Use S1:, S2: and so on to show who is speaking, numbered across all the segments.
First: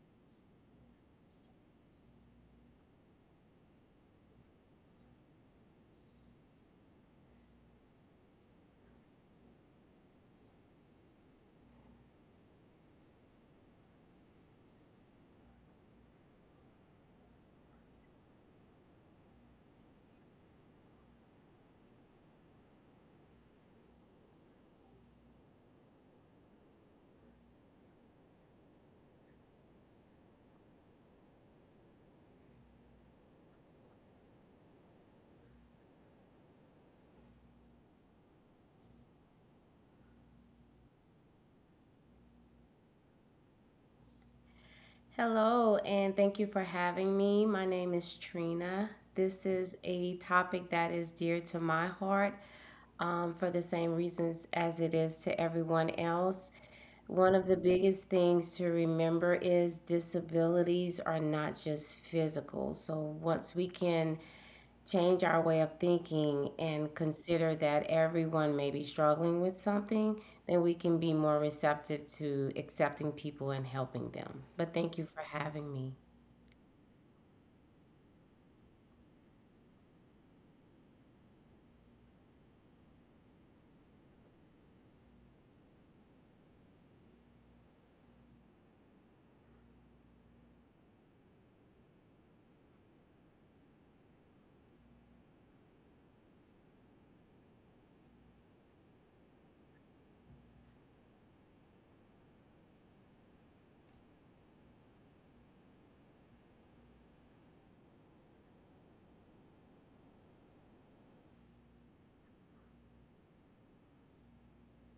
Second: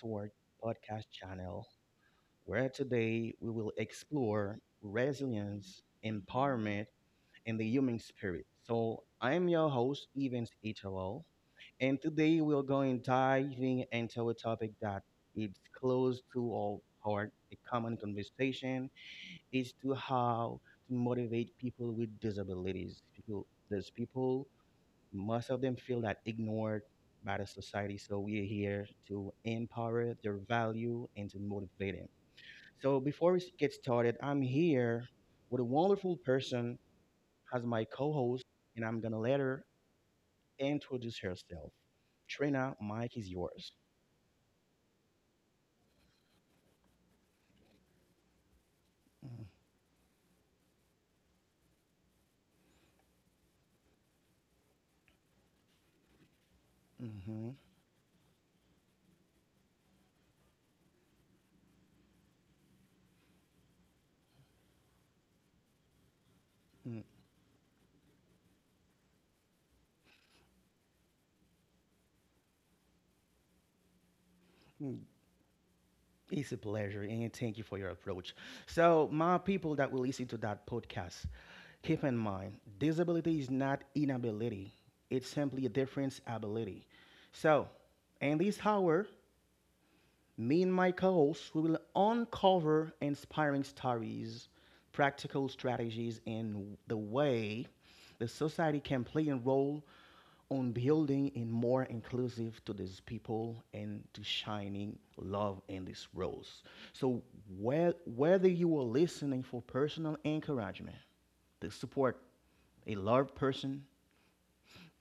S1: to our podcast channel, where today we will explore resilience, empowerment, and the human spirit. So, I'm your host, Evans Italo, and today we're going diving into a topic that is close to our heart. A common conversation is to how to motivate people with disabilities. There's people, most of them feel that ignored by the society, so we are here to empower their value and to motivate them. So before we get started, I'm here with a wonderful person as my co-host, and I'm gonna let her introduce herself. Trina, mike is yours.
S2: Hello, and thank you for having me. My name is Trina. This is a topic that is dear to my heart for the same reasons as it is to everyone else. One of
S1: Mm-hmm.
S2: the biggest things to remember is disabilities are not just physical. So once we can change our way of thinking and consider that everyone may be struggling with something, then we can be more receptive to accepting people and helping them. But thank
S1: Mm-hmm.
S2: you for having me.
S1: It's a pleasure, and thank you for your approach. So, my people that will listen to that podcast, keep in mind, disability is not inability, it's simply a different ability. So, in this hour, me and my co host will uncover inspiring stories, practical strategies, and the way the society can play a role on building and more inclusive to these people and to shining love in these roles. So whether you are listening for personal encouragement, to support a loved person,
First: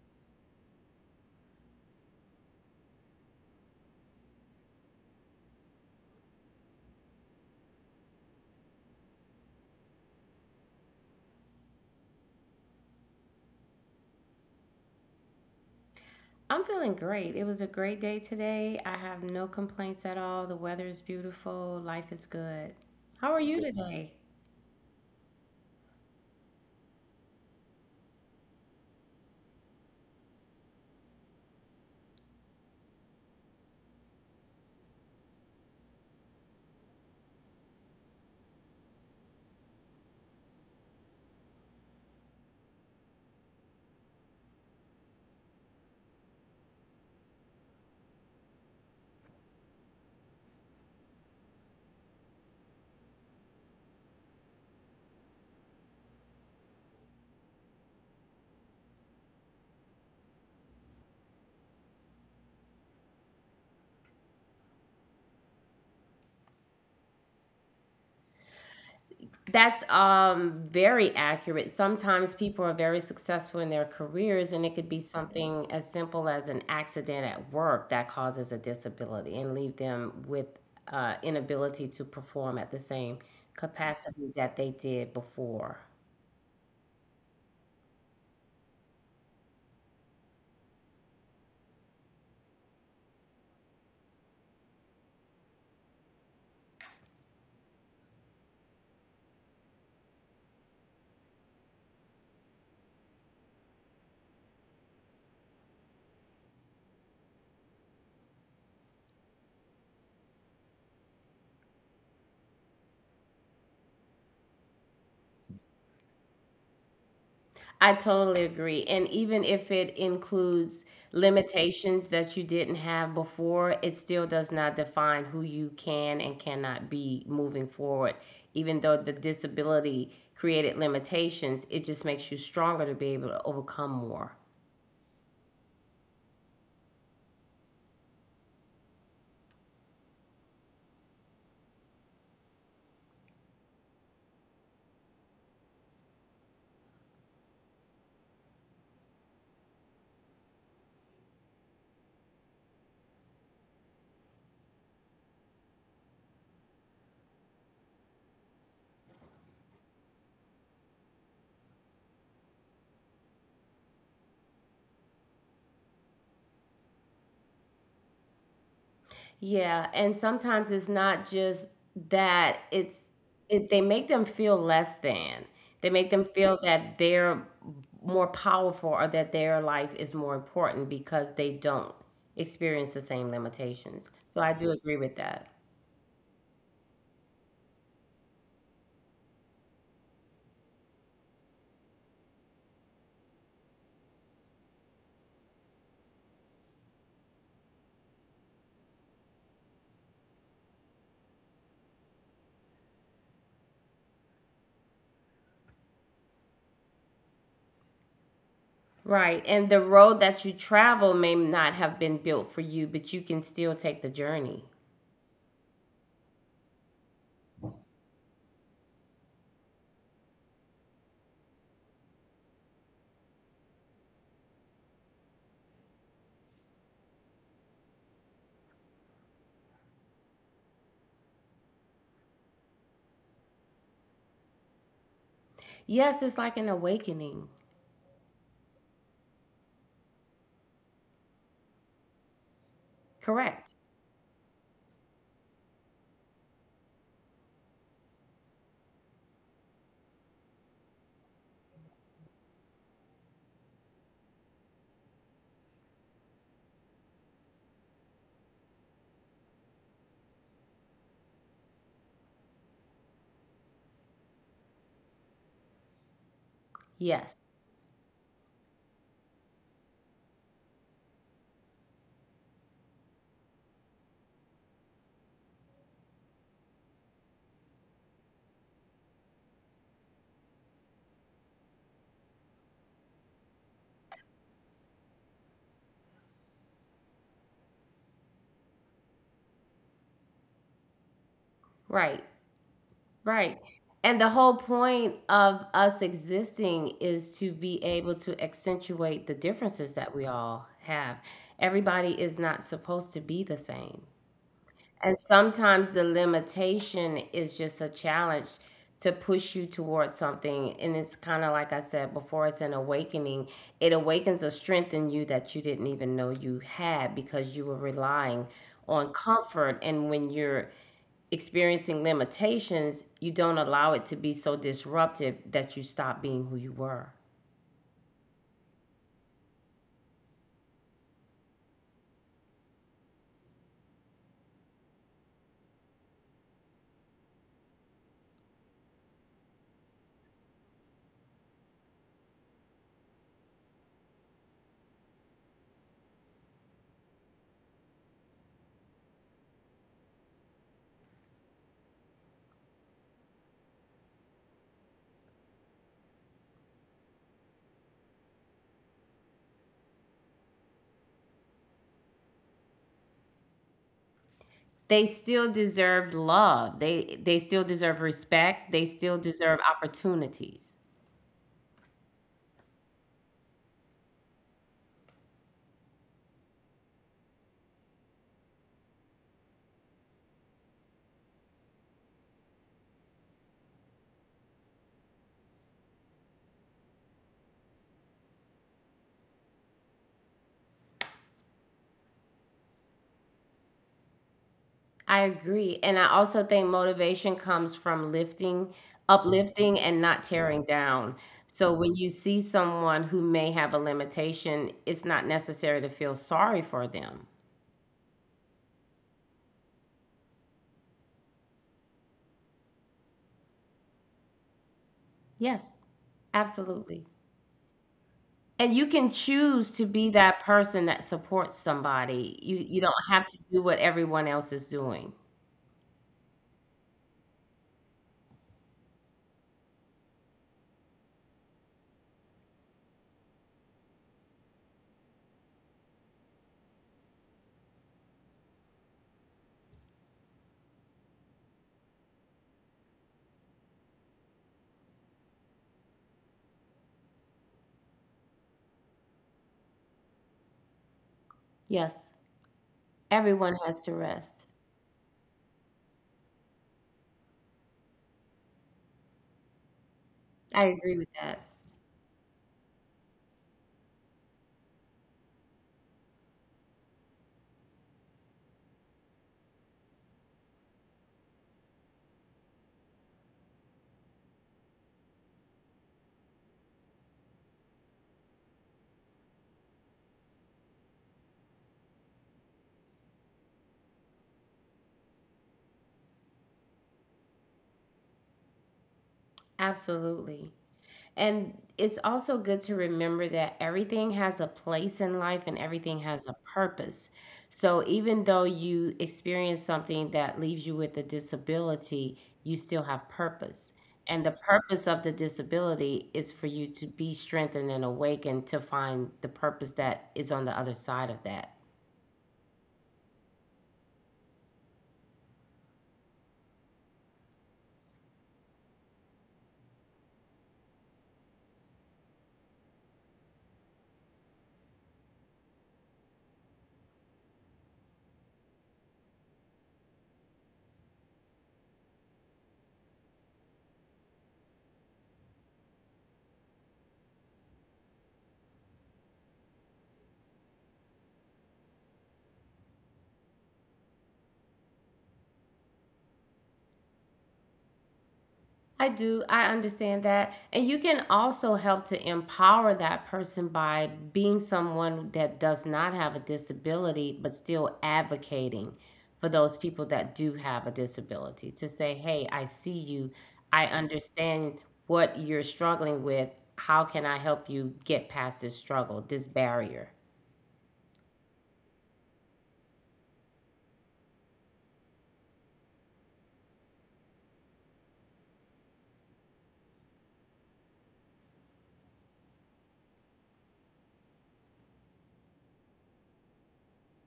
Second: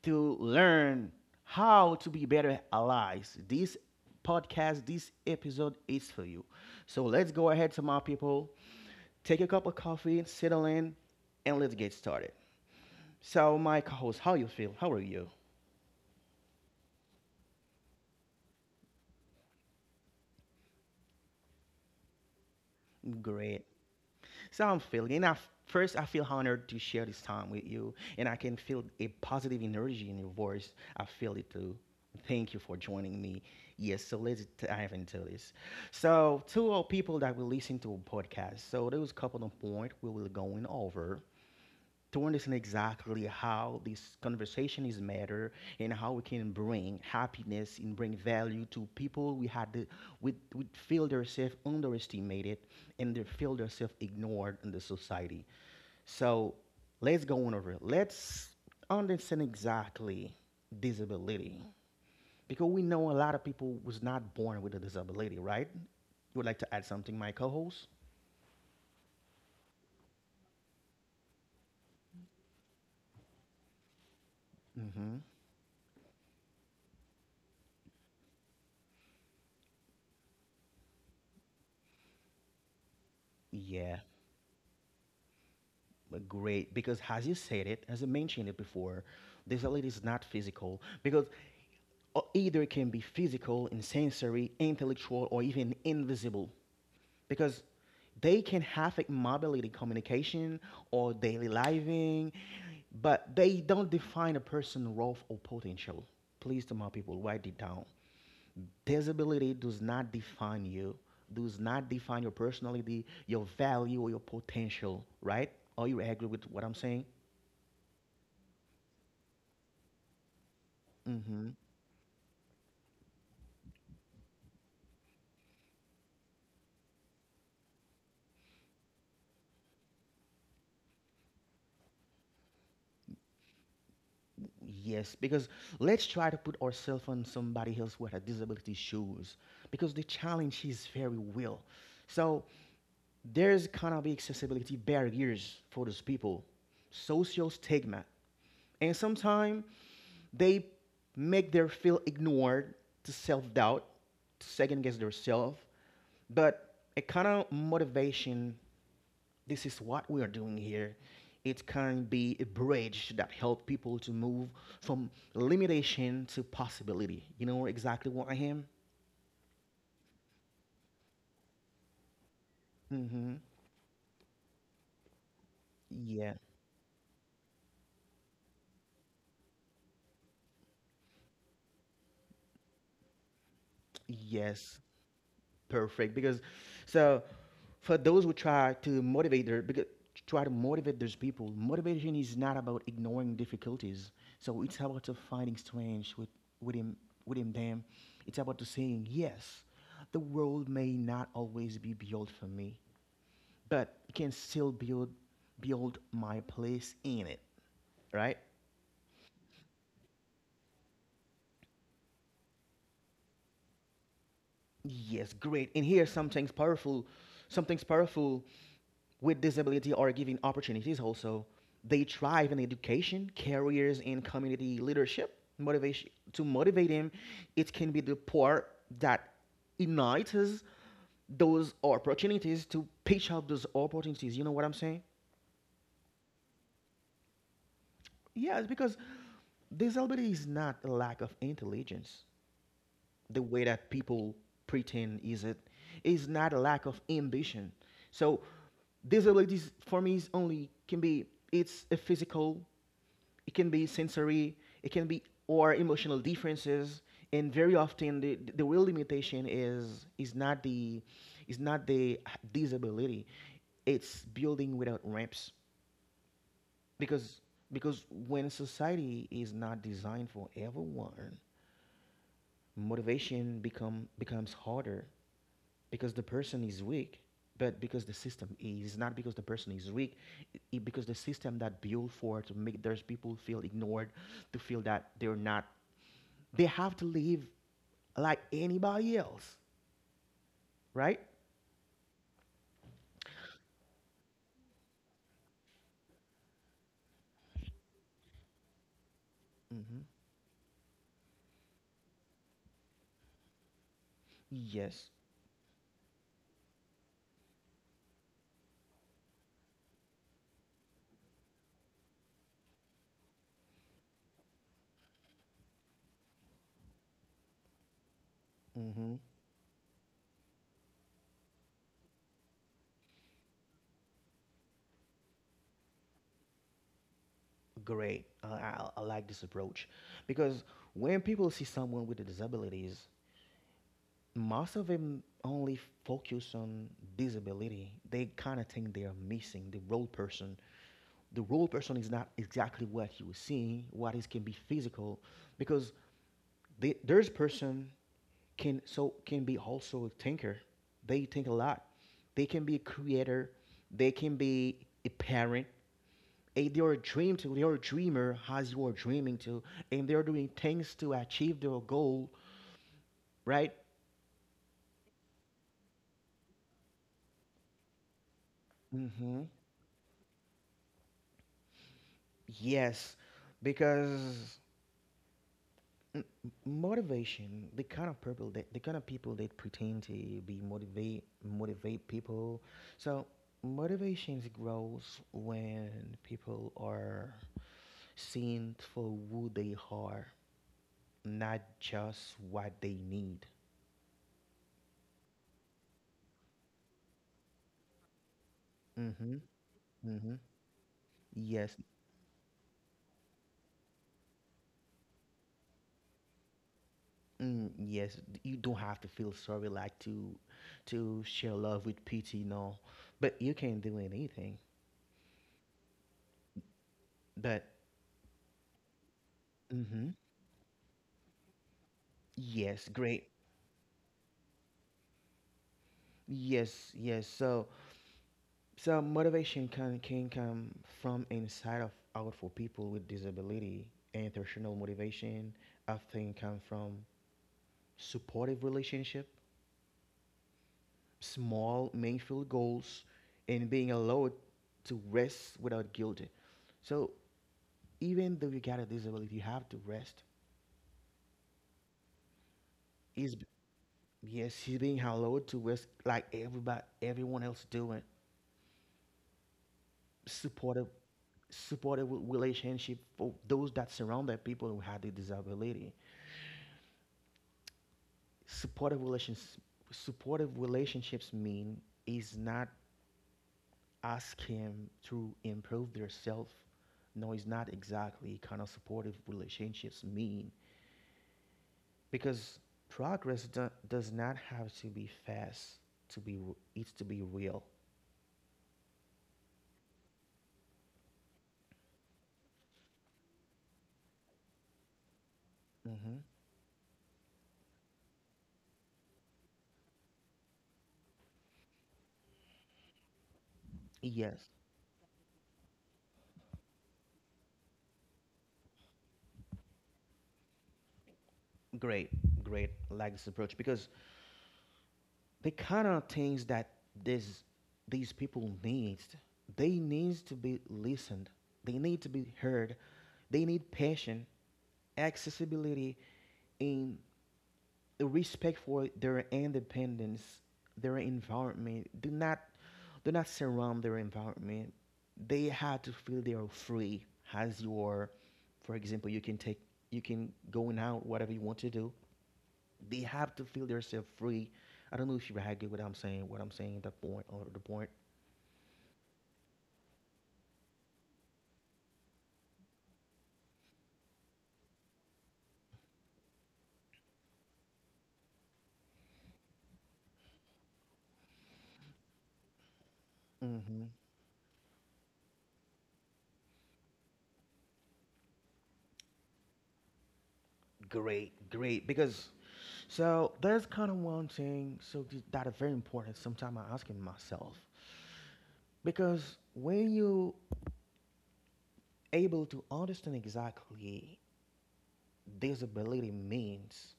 S1: to learn how to be better allies, this episode is for you. So let's go ahead, to my people, take a cup of coffee, settle in, and let's get started. So, my co-host, how you feel? How are you?
S2: I'm feeling great. It was a great day today. I have no complaints at all. The weather is beautiful. Life is good. How are you
S1: Great.
S2: today?
S1: So I'm feeling. I, First, I feel honored to share this time with you, and I can feel a positive energy in your voice. I feel it too. Thank you for joining me. Yes, so let's dive into this. So, to all people that will listen to a podcast, so those couple of points we will going over to understand exactly how this conversation is matter, and how we can bring happiness and bring value to people we feel themselves underestimated, and they feel themselves ignored in the society. So let's go on over let's understand exactly disability, because we know a lot of people was not born with a disability, right? You would like to add something, my co-host?
S2: That's very accurate. Sometimes people are very successful in their careers, and it could be
S1: Mm-hmm.
S2: something as simple as an accident at work that causes a disability and leave them with inability to perform at the same
S1: Yeah,
S2: capacity that they did before.
S1: great. Because, as you said it, as I mentioned it before, this ability is not physical, because either it can be physical and sensory, intellectual, or even invisible, because they can affect mobility, communication, or daily living, but they don't define a person's role or potential. Please, to my people, write it down: disability does not define you, does not define your personality, your value, or your potential, right? Are you agree with what I'm saying?
S2: I totally agree. And even if it includes
S1: Mm-hmm.
S2: limitations that you didn't have before, it still does not define who you can and cannot be moving forward. Even though the disability created limitations, it just makes you stronger to be able to overcome more.
S1: Yes, because let's try to put ourselves on somebody else with a disability shoes, because the challenge is very real. So there's gonna be accessibility barriers for those people, social stigma, and sometimes they make their feel ignored, to self-doubt, to second guess themselves. But a kind of motivation, this is what we are doing here. It can be a bridge that help people to move from limitation to possibility. You know exactly what I am?
S2: Yeah, and sometimes it's not just that it's
S1: Mm-hmm.
S2: it, they make them feel less than. They make them
S1: Yeah.
S2: feel that they're more powerful or that their life is more important because they don't experience the same limitations. So I do
S1: Yes.
S2: agree with that.
S1: Perfect. Because, so, for those who try to motivate their because try to motivate those people, motivation is not about ignoring difficulties. So it's about to finding strength within within them. It's about to saying yes. The world may not always be built for me, but can still build my place in it, right?
S2: Right. And the road that you travel may not have been built for you, but you can still take the journey.
S1: Yes, great. And here's something's powerful. With disability are given opportunities also, they thrive in education, careers, and community leadership. Motivation to motivate them, it can be the part that ignites those opportunities, to pitch out those opportunities. You know what I'm saying?
S2: Yes, it's like an awakening.
S1: Yes, because disability is not a lack of intelligence, the way
S2: Correct.
S1: that people pretend is it, is not a lack of ambition. So disabilities, for me, is only can be, it's a physical, it can be sensory, it can be or emotional differences, and very often the real limitation is not the disability, it's building without ramps.
S2: Yes.
S1: Because because when society is not designed for everyone, motivation becomes harder, because the person is weak, but because the system is not, because the person is weak, because the system that built for to make those people feel ignored, to feel that they're not, they have to live like anybody else, right?
S2: Right. Right. And the whole point of us existing is to be able to accentuate the differences
S1: Hmm.
S2: that we all have. Everybody is not supposed to be the same.
S1: Yes.
S2: And sometimes the limitation is just a challenge to push you towards something. And it's kind of like I said before, it's an awakening. It awakens a strength in you that you didn't even know you had because you were relying on
S1: Hmm.
S2: comfort. And when you're experiencing limitations, you don't allow it to be so disruptive that you stop being who you were.
S1: Great. I like this approach, because when people see someone with disabilities, most of them only focus on disability. They kind of think they are missing the real person. The role person is not exactly what you were seeing, what is can be physical, because there's person can, so can be also a thinker, they think a lot, they can be a creator, they can be a parent, and they're a dreamer, as you are dreaming to, and they're doing things to achieve their goal, right?
S2: They still deserved love. They still deserve respect. They still
S1: Mm-hmm.
S2: deserve opportunities.
S1: Yes, because M- motivation, the kind of people that the kind of people that pretend to be motivate people, so motivation grows when people are seen for who they are, not just what they need.
S2: I agree. And I also think motivation comes from lifting,
S1: Mm-hmm.
S2: uplifting, and not
S1: Mm-hmm.
S2: tearing down. So
S1: Yes.
S2: when you see someone who may have a limitation, it's not necessary to feel sorry for them.
S1: Mm, yes, you don't have to feel sorry, like, to share love with pity, no, but you can not do anything,
S2: Yes, absolutely.
S1: but
S2: And you can choose to be
S1: mm-hmm,
S2: that person that supports somebody. You don't
S1: yes,
S2: have
S1: great.
S2: to do what everyone else is doing.
S1: Yes, yes. So, motivation can come from inside of out for people with disability. International motivation often come from supportive relationship, small meaningful goals, and being allowed to rest without guilt. So, even though you got a disability, you have to rest.
S2: Yes.
S1: Is
S2: Everyone has to rest.
S1: Yes, he's being allowed to rest like everyone else doing.
S2: I
S1: Supportive
S2: agree with that.
S1: supportive relationship for those that surround their people who had the disability. Supportive relations, Supportive relationships mean is not ask him to improve their self. No, it's not exactly kind of supportive relationships mean, because progress does not have to be fast to be it's to be real.
S2: Absolutely. And it's also good to remember that everything has a place in life and everything has
S1: Hmm.
S2: a purpose. So even though you experience something that leaves you with a disability, you still have purpose. And the
S1: Yes,
S2: purpose of the disability is for you to be strengthened and awakened to find the purpose that is on the other side of that.
S1: great, great. I like this approach, because the kind of things that this these people needs, they needs to be listened, they need to be heard, they need passion, accessibility, and respect for their independence. Their environment do not, surround their environment, they have to feel they are free, as you are. For example, you can going out whatever you want to do, they have to feel themselves free. I don't know if you agree with what I'm saying, the point, or the point.
S2: I do. I understand that. And you can also help to empower that person by being someone that does not have a disability, but still advocating for those people that do have a disability to say, hey, I see you. I
S1: Mm-hmm.
S2: understand what you're struggling with. How can I help you get past this struggle, this barrier?
S1: Great, great. Because, so there's kind of one thing, so that is very important. Sometimes I asking myself, because when you able to understand exactly disability means,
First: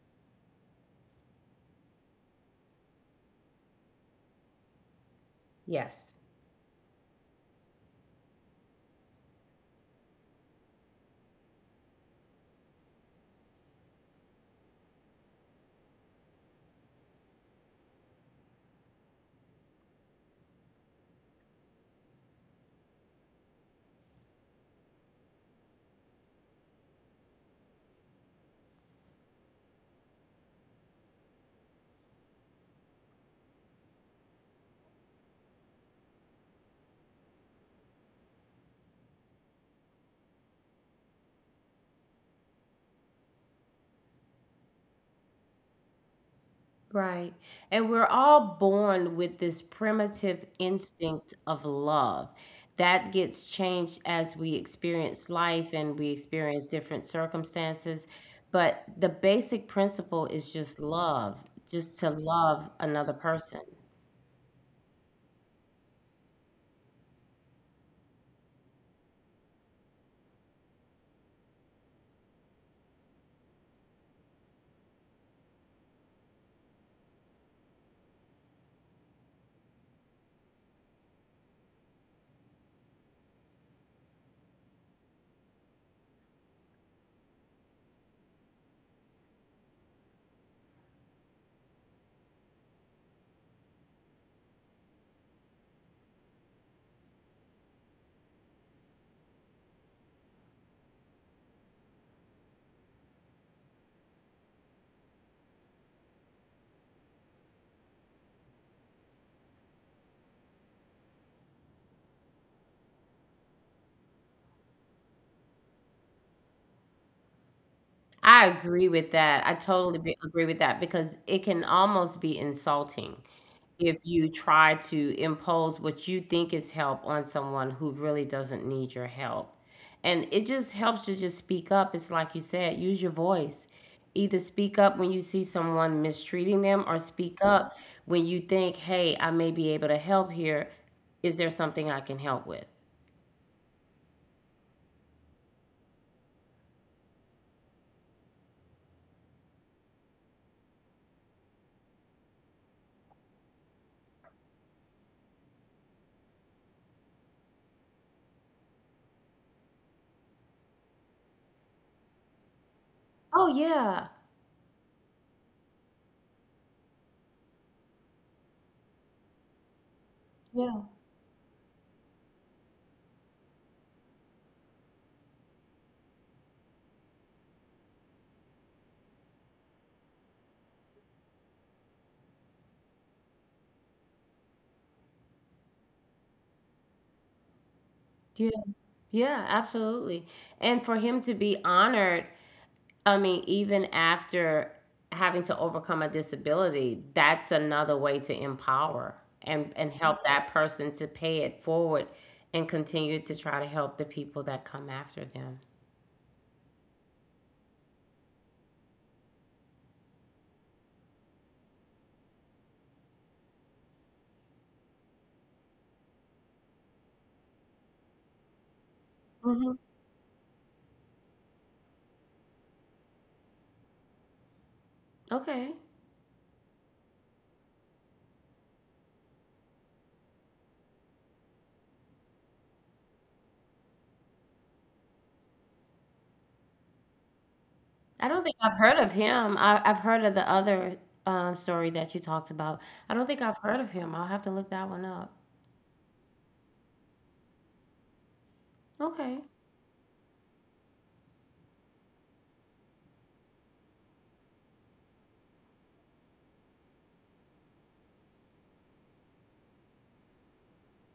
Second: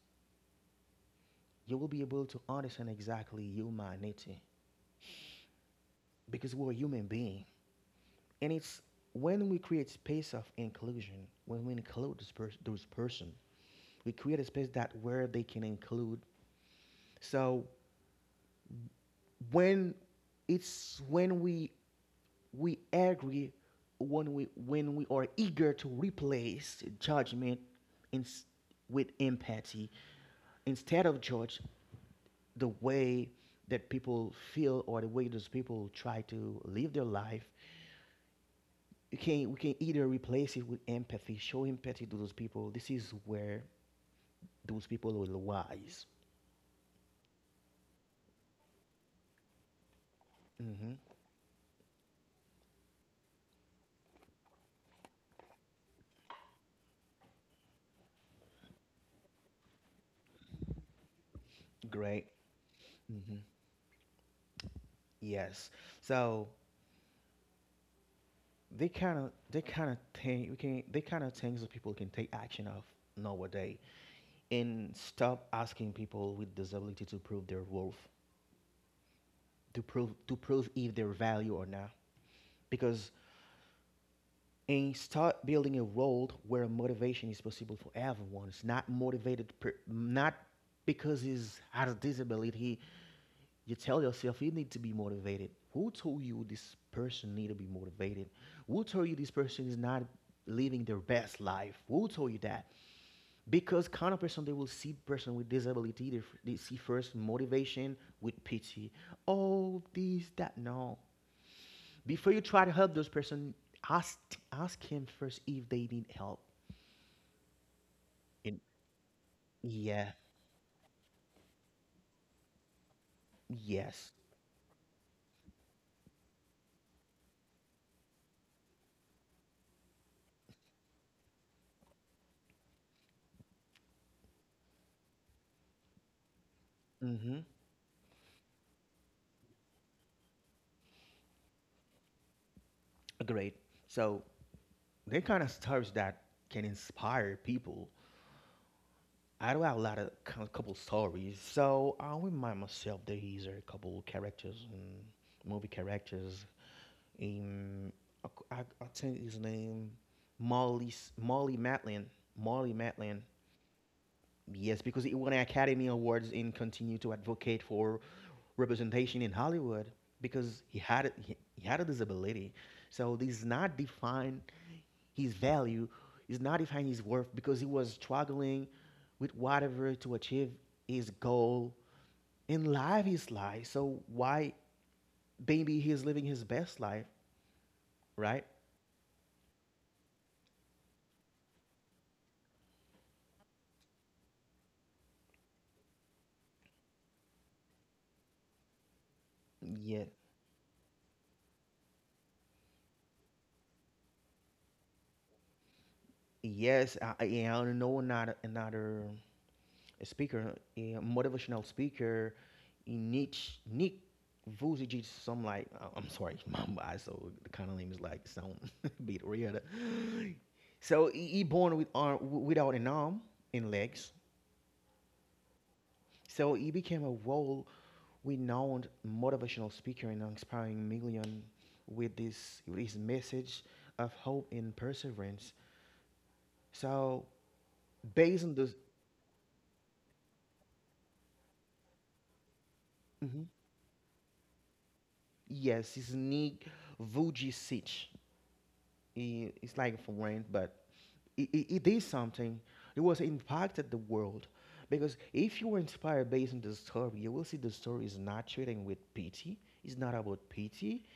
S1: you will be able to understand exactly humanity,
S2: Yes.
S1: because we're human being, and it's, when we create space of inclusion, when we include this person, those person, we create a space that where they can include. So when, it's when we agree, when we are eager to replace judgment in, with empathy, instead of judge the way that people feel, or the way those people try to live their life, you can we can either replace it with empathy, show empathy to those people. This is where those people will rise.
S2: Right. And we're all born with this primitive
S1: Hmm,
S2: instinct of love that gets changed as we experience life and we experience different circumstances. But the basic principle is just love, just to
S1: great.
S2: love another
S1: Hmm.
S2: person.
S1: Yes. So they kind of, they kind of think we can they kind of things that people can take action of nowadays, and stop asking people with disability to prove their worth, to prove if they're value or not. Because, and start building a world where motivation is possible for everyone. It's not motivated not because he's has a disability you tell yourself you need to be motivated. Who told you this person need to be motivated? Who told you this person is not living their best life? Who told you that? Because kind of person they will see person with disability, they see first motivation with pity. Oh, this, that, no. Before you try to help those person, ask ask him first if they need help.
S2: I
S1: And
S2: agree with that. I totally
S1: yeah,
S2: be agree with that because it can almost be insulting if
S1: yes,
S2: you try to impose what you think is help on someone who really doesn't need your help. And it just helps to just speak up. It's like you said, use your voice. Either speak up when you see someone mistreating them or speak
S1: mm-hmm,
S2: up when you think, hey, I may be able to help here. Is there something I can help with?
S1: great. So they kind of stories that can inspire people. I do have a lot of kind couple stories. So I remind myself that these are a couple characters, movie characters. Um, I think his name, Molly Matlin. Molly Matlin.
S2: Oh, yeah.
S1: Yes, because he won Academy Awards and continued to advocate for representation in Hollywood, because he
S2: Yeah.
S1: he had a disability. So this is not defined his value, is not defining his worth, because he was struggling with whatever to achieve his goal in life, so why, maybe he's living his best life, right?
S2: Yeah. Yeah, absolutely. And for him to be honored, I mean, even after having to overcome a disability, that's another way to empower and
S1: Yeah.
S2: help that person to pay it forward and continue to try to help the people that come after them.
S1: Yes, I yeah, know another speaker, a motivational speaker, in niche nick Vucic is some like, I'm sorry, my I so the kind of name is like sound a bit weird.
S2: Hmm.
S1: So he born with arm without an arm and legs.
S2: Okay.
S1: So he became a world-renowned motivational speaker and inspiring millions with his message of hope and perseverance. So
S2: I
S1: based
S2: don't
S1: on
S2: think
S1: this,
S2: I've heard of him. I've heard of the other story that you talked about. I don't think
S1: mhm,
S2: I've heard of him. I'll have to look that one up.
S1: yes, his Nick Vujicic.
S2: Okay.
S1: He, it's like from rent, but he did something. It was impacted the world. Because if you were inspired based on the story, you will see the story is not treating with pity. It's not about pity.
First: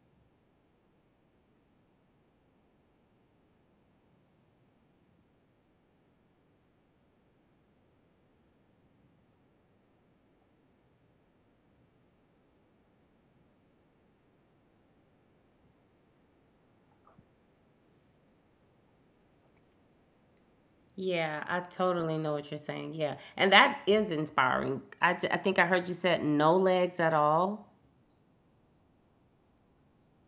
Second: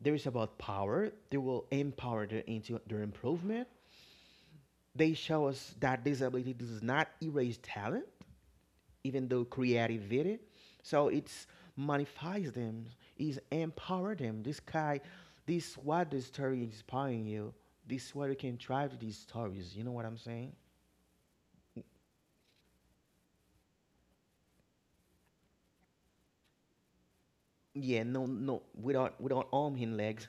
S1: There is about power. They will empower their into their improvement. They show us that disability does not erase talent, even though creativity. So it's magnifies them, is empower them. This guy, this what the story inspiring you. This what you can try to these stories. You know what I'm saying?
S2: Yeah, I totally know what you're saying. Yeah. And that is inspiring. I think I heard you said no legs at all
S1: Yeah, no, no, without arm and legs,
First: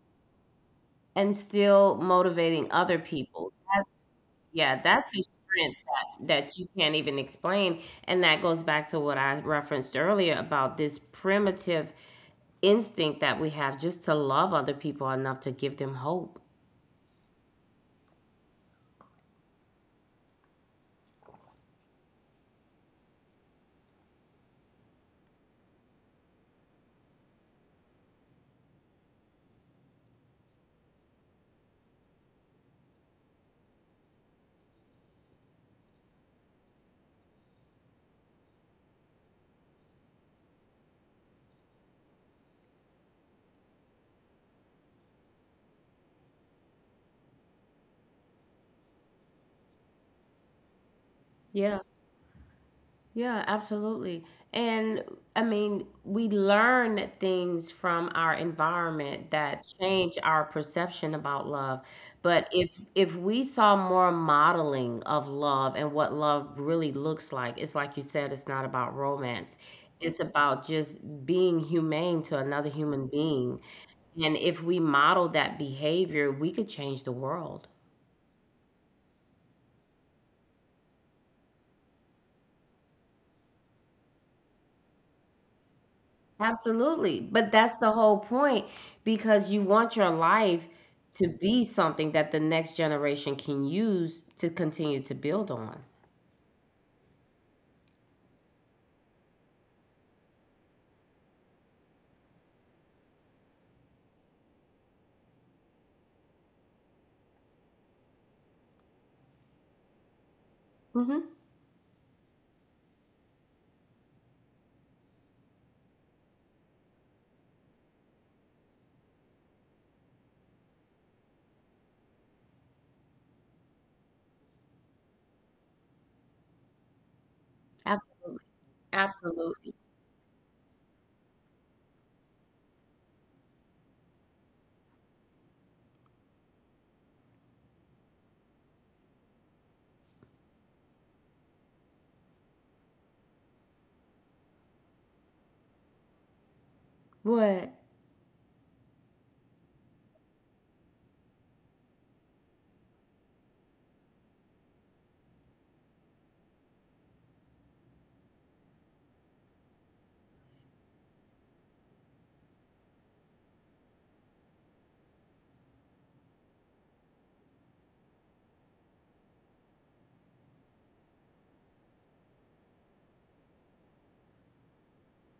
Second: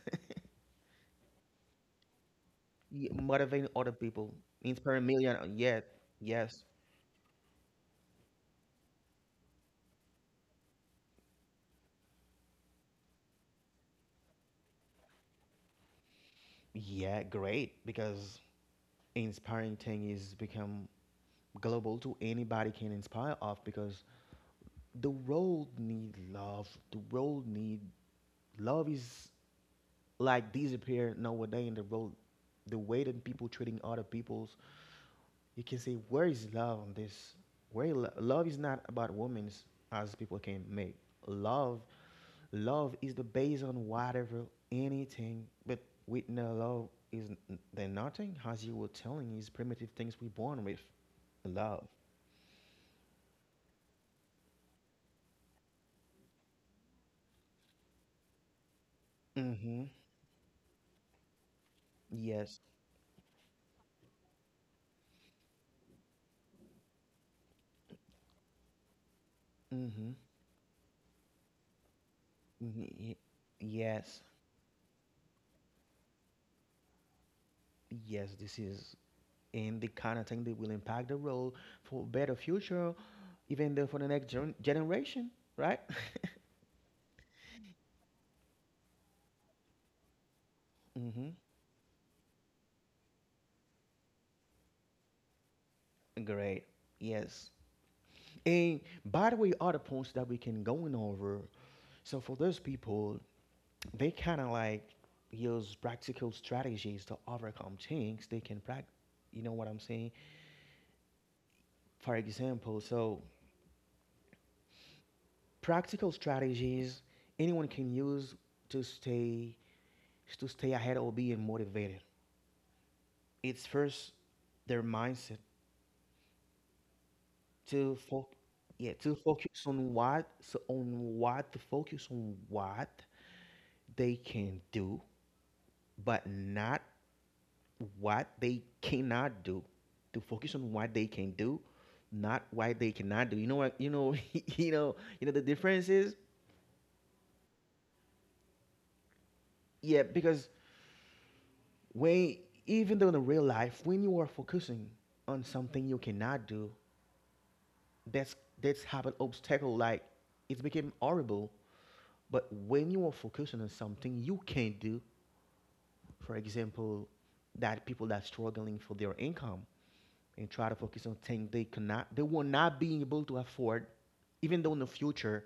S2: and still motivating other
S1: yeah,
S2: people.
S1: motivating
S2: That's,
S1: other people,
S2: yeah, that's
S1: inspiring
S2: a
S1: million.
S2: strength
S1: Yeah,
S2: that
S1: yes,
S2: you can't even explain. And that goes back to what I referenced earlier about this primitive instinct that we have just to love other people enough to give them hope.
S1: yeah, great because inspiring thing is become global to anybody can inspire of because the world need love, the world need love is like disappear nowadays in the world, the way that people treating other peoples, you can say where is love on this, where love is not about women's as people can make love. Love is the base on whatever anything, but with no love is then nothing as you were telling is primitive things we born with
S2: Yeah.
S1: love.
S2: Yeah, absolutely. And I mean, we learn things from our environment that
S1: Mm-hmm.
S2: change our perception about love. But
S1: Yes.
S2: if we saw more modeling of love and what love really looks like, it's like you said, it's not about romance.
S1: Mm-hmm.
S2: It's about just being humane to another human
S1: Y-
S2: being.
S1: Yes.
S2: And if we model that behavior, we could change the world.
S1: Yes. This is and the kind of thing that will impact the world for better future, even though for the next generation, right?
S2: Absolutely. But that's the whole point because you want your life to
S1: Mm-hmm.
S2: be something that the next generation can use to continue to build on.
S1: Great. Yes. And by the way, other points that we can going over. So for those people, they kind of like use practical strategies to overcome things. They can practice. You know what I'm saying?
S2: Hmm.
S1: For example, so practical strategies anyone can use to stay to stay ahead or being motivated. It's first their mindset to fo-
S2: Absolutely.
S1: yeah, to focus
S2: Absolutely.
S1: on what so on what to focus on what they can do, but not what they cannot do. To focus on what they can do, not what they cannot do. You know what? You know you know the difference is,
S2: What?
S1: yeah, because when even though in the real life when you are focusing on something you cannot do, that's that's have an obstacle, like it became horrible. But when you are focusing on something you can do, for example, that people that struggling for their income and try to focus on things they cannot, they will not be able to afford even though in the future,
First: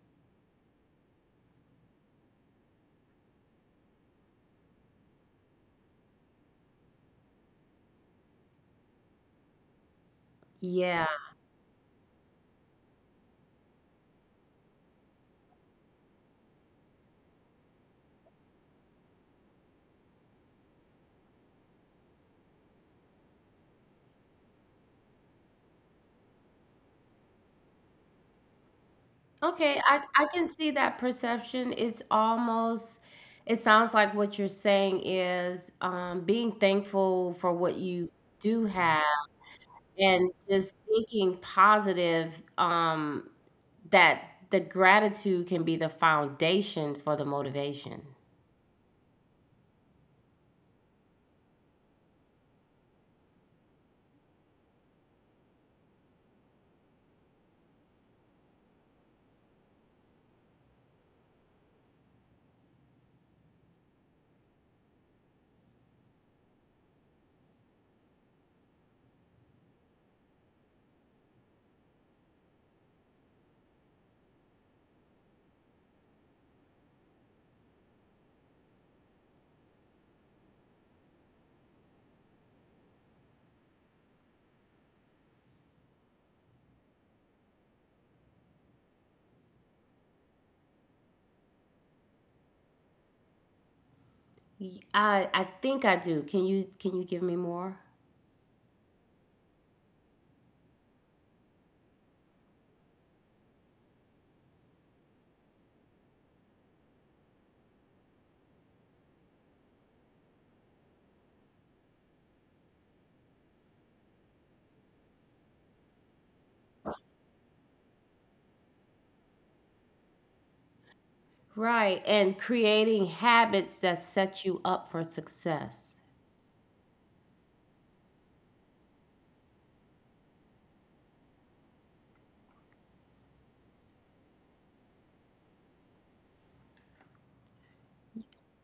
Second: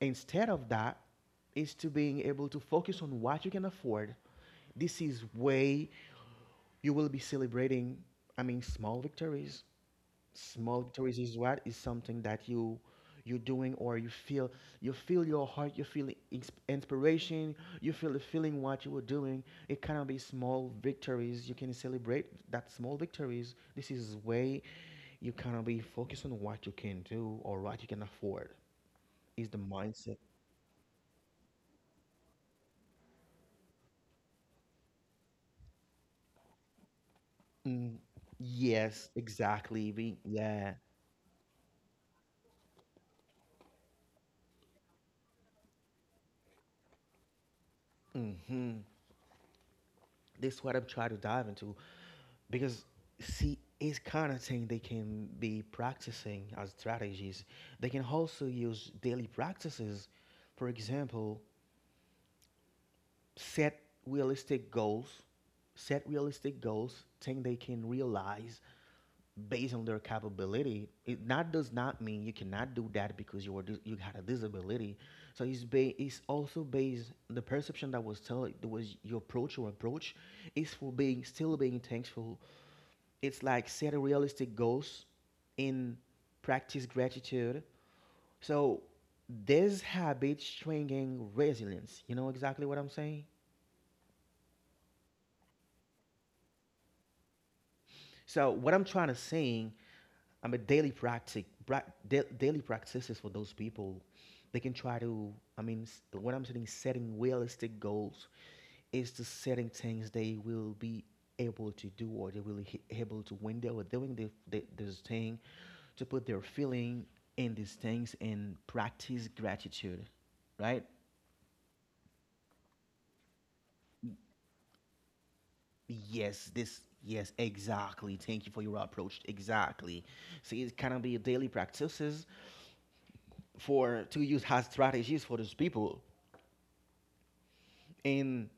S1: instead of that is to being able to focus on what you can afford. This is way you will be celebrating, I mean, small victories. Small
S2: Yeah.
S1: victories is what is something that you're doing or you feel, you feel your heart, you feel inspiration, you feel the feeling what you were doing it cannot be small victories, you can celebrate that small victories. This is way you cannot be focused on what you can do or what you can afford. Is the
S2: Okay, I,
S1: mindset.
S2: I can see that perception. It's almost, it sounds like what you're saying is being thankful for what
S1: Mm,
S2: you do have
S1: yes, exactly
S2: and
S1: yeah.
S2: just thinking positive, um that the gratitude can be the foundation for the motivation.
S1: Hmm, this is what I'm trying to dive into because see it's kind of thing they can be practicing as strategies, they can also use daily practices. For example, set realistic goals, set realistic goals thing they can realize based on their capability. It not does not mean you cannot do that because you are you had a disability. So it's it's also based the perception that was tell that was your approach or approach is for being still being thankful. It's like set realistic goals and practice gratitude. So this habit strengthening resilience. You know exactly what I'm saying?
S2: I think I do. Can you give me more?
S1: So what I'm trying to saying, I mean, daily practice, daily practices for those people, they can try to. I mean, what I'm saying, setting realistic goals, is to setting things they will be able to do, or they will be able to when they were doing this thing, to put their feeling in these things and practice gratitude, right?
S2: Right, and creating habits that set you up for success.
S1: Yes, this. Yes, exactly. Thank you for your approach. Exactly. So it can be daily practices for to use as strategies for those people and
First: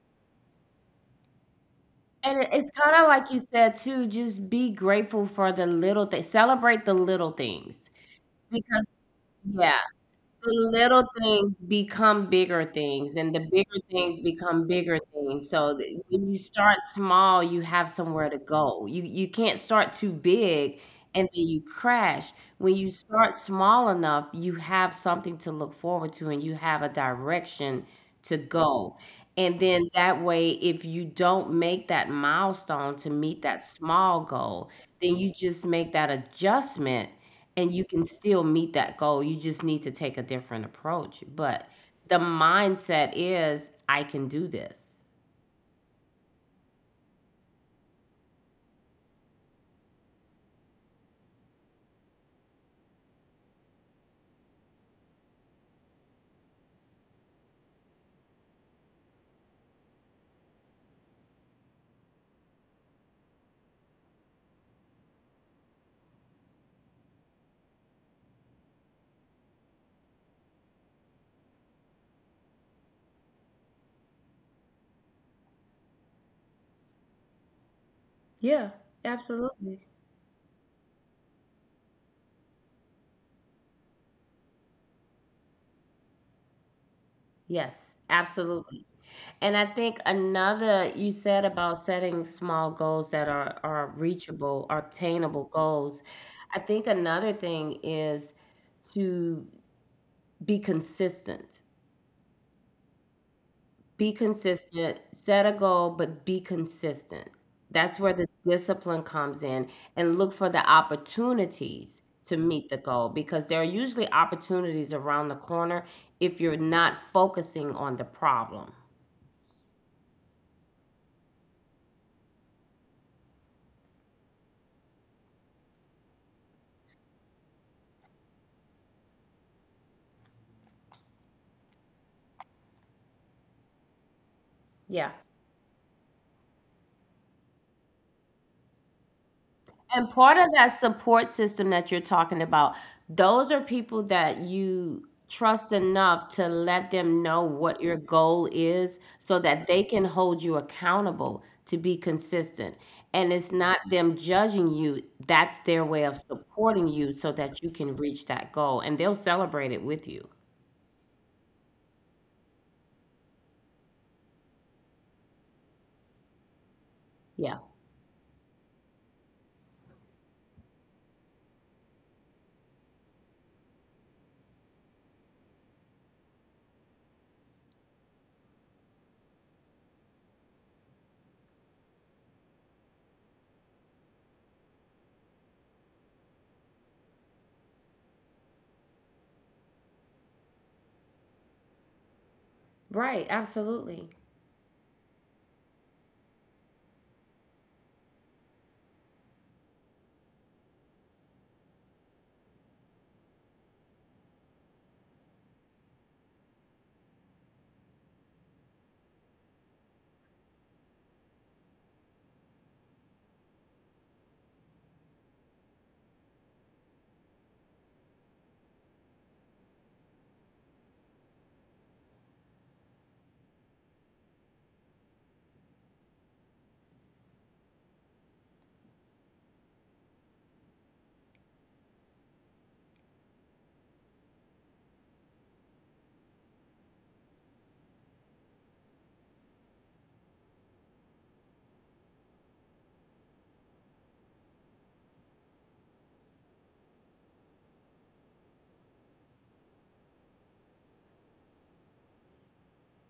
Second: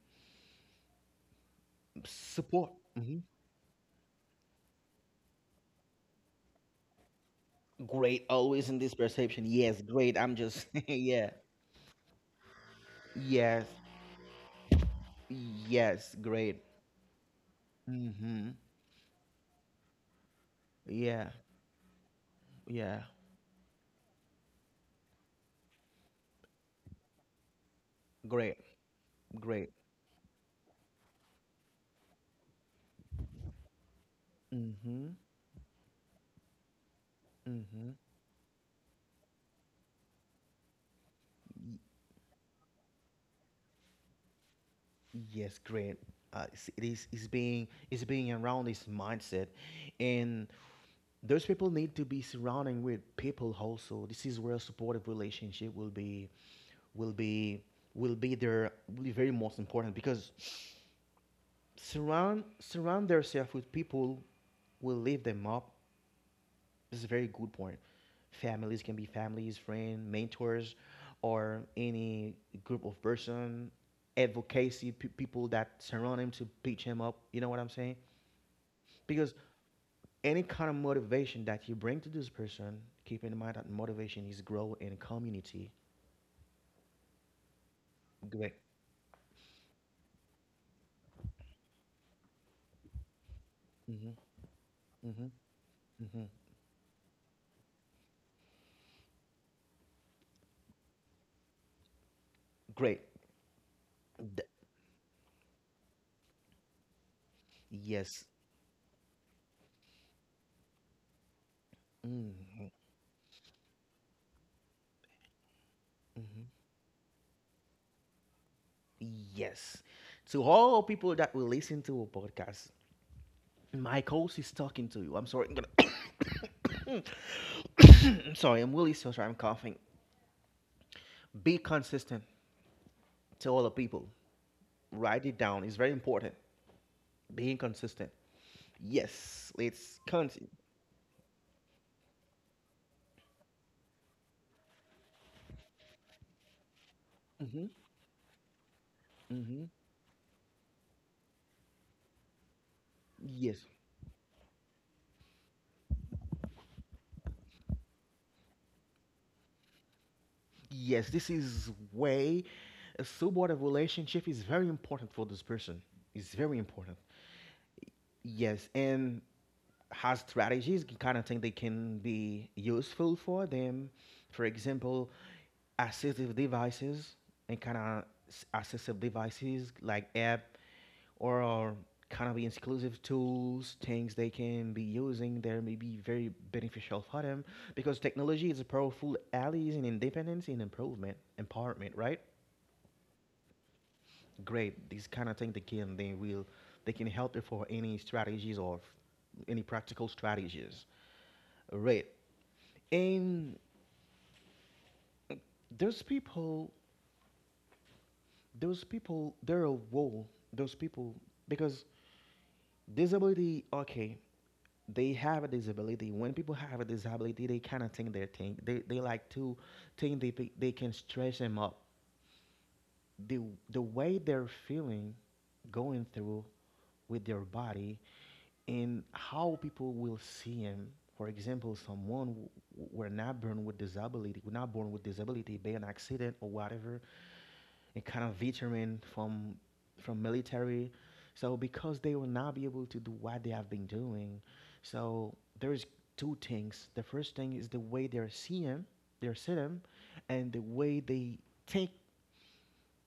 S2: And it's
S1: support.
S2: kind of
S1: Mhm.
S2: like you said too, just be grateful for the little things, celebrate the little things,
S1: Great, always in
S2: because
S1: this perception.
S2: yeah,
S1: Yes, great. I'm
S2: the
S1: just
S2: little
S1: yeah,
S2: things become bigger things and the
S1: yes,
S2: bigger things become bigger things.
S1: yes,
S2: When you
S1: great.
S2: start small you have somewhere to
S1: Mm-hmm.
S2: go. You can't start too big and
S1: Yeah,
S2: then you crash. When you
S1: yeah,
S2: start small enough you have something to look forward to and you have a direction to
S1: great,
S2: go. And
S1: great.
S2: then that way if you don't make that milestone to meet that small goal,
S1: Mm-hmm.
S2: then you just make that adjustment and you
S1: Mm-hmm.
S2: can still meet that goal. You just need to take a different approach. But the mindset is, I can do this.
S1: Yes, great. It is being around this mindset, and those people need to be surrounding with people also. This is where supportive relationship will be will be their will be very most important because surround yourself with people will lift them up. This is a very good point. Families can be families, friends, mentors, or any group of person, advocacy people that surround him to pitch him up. You know what I'm saying?
S2: Yeah,
S1: Because
S2: absolutely.
S1: any kind of motivation that you bring to this person, keep in mind that motivation is grow in community.
S2: Yes,
S1: Great.
S2: absolutely. And I think another you said about setting small goals that are
S1: Hmm.
S2: reachable, are
S1: Hmm.
S2: obtainable goals.
S1: Hmm.
S2: I think another thing is to be consistent.
S1: Great.
S2: Be
S1: Th-
S2: consistent, set a goal, but be consistent. That's where
S1: yes,
S2: the discipline comes in, and look for the opportunities to
S1: hmm,
S2: meet the goal because there are usually opportunities around the corner if
S1: hmm.
S2: you're not focusing on the problem.
S1: Yes. To all people that will listen to a podcast, my host is talking to you. I'm sorry. I'm gonna I'm sorry. I'm really so sorry. I'm coughing. Be consistent to all the people.
S2: Yeah.
S1: Write it down. It's very important. Being consistent. Yes. It's
S2: And part of
S1: constant.
S2: that support system that you're talking about, those are people that you trust enough to let them know
S1: Hmm.
S2: what your goal is so that
S1: Hmm.
S2: they can hold you accountable to be consistent. And it's
S1: Yes.
S2: not them judging you, that's their way of supporting you so that you can reach that goal and they'll celebrate it with you.
S1: Yes. This is way a supportive relationship is very important for this person. It's very important.
S2: Yeah.
S1: Yes. And has strategies, kind of thing they can be useful for them. For example, assistive devices and kind of assistive devices like app or kind of exclusive tools, things they can be using there may be very beneficial for them because technology is a powerful ally in independence and improvement, empowerment, right?
S2: Right, absolutely.
S1: Great. These kind of things they can they will they can help you for any strategies or any practical strategies, right? And those people, those people, they're a wall. Those people because disability, okay, they have a disability. When people have a disability, they kind of think they think they like to think they they can stress them up. The the way they're feeling, going through with their body in how people will see him. For example, someone were not born with disability by an accident or whatever, and kind of veteran from military. So because they will not be able to do what they have been doing, so there's two things. The first thing is the way they're seeing him, and the way they think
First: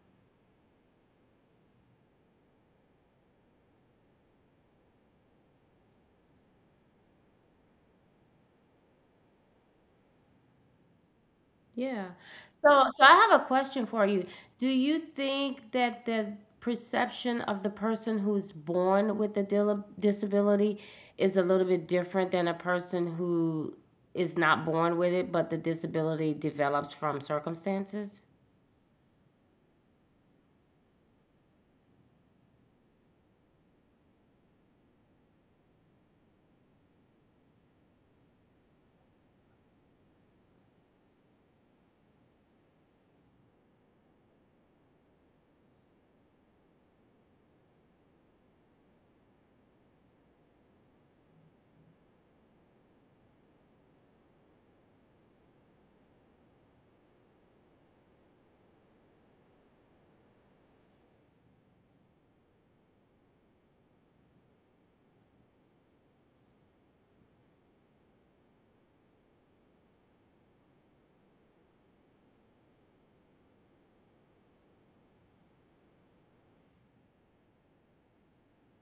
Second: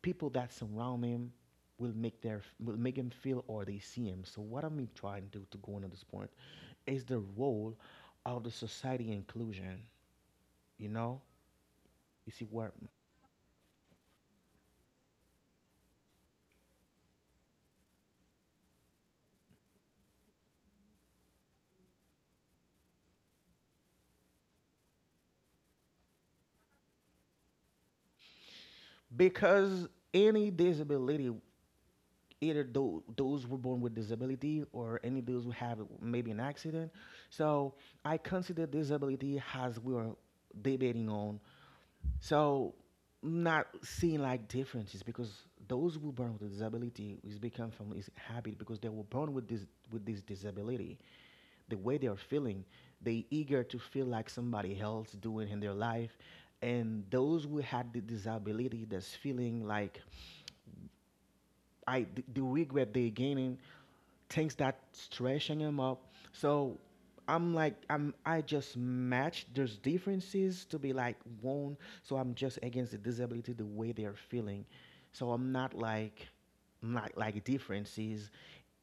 S1: people that surround him will make their will make him feel or they see him. So what am I trying to do to go into this point? Is the role of the society inclusion. You know,
S2: Yeah.
S1: you see what?
S2: So so I have a question for you. Do you think that the perception of the person who's born with a disability is a little bit different than a person who is not born with it, but the disability develops from circumstances?
S1: Because any disability, either those who were born with disability or any those who have maybe an accident, so I consider disability as we are debating on. So not seeing like differences because those who born with a disability is become from is habit because they were born with this disability. The way they are feeling, they eager to feel like somebody else doing in their life. And those who had the disability that's feeling like I the regret they're gaining, things that stressing them up. So I'm like I just match those differences to be like one. So I'm just against the disability the way they are feeling. So I'm not like not like differences.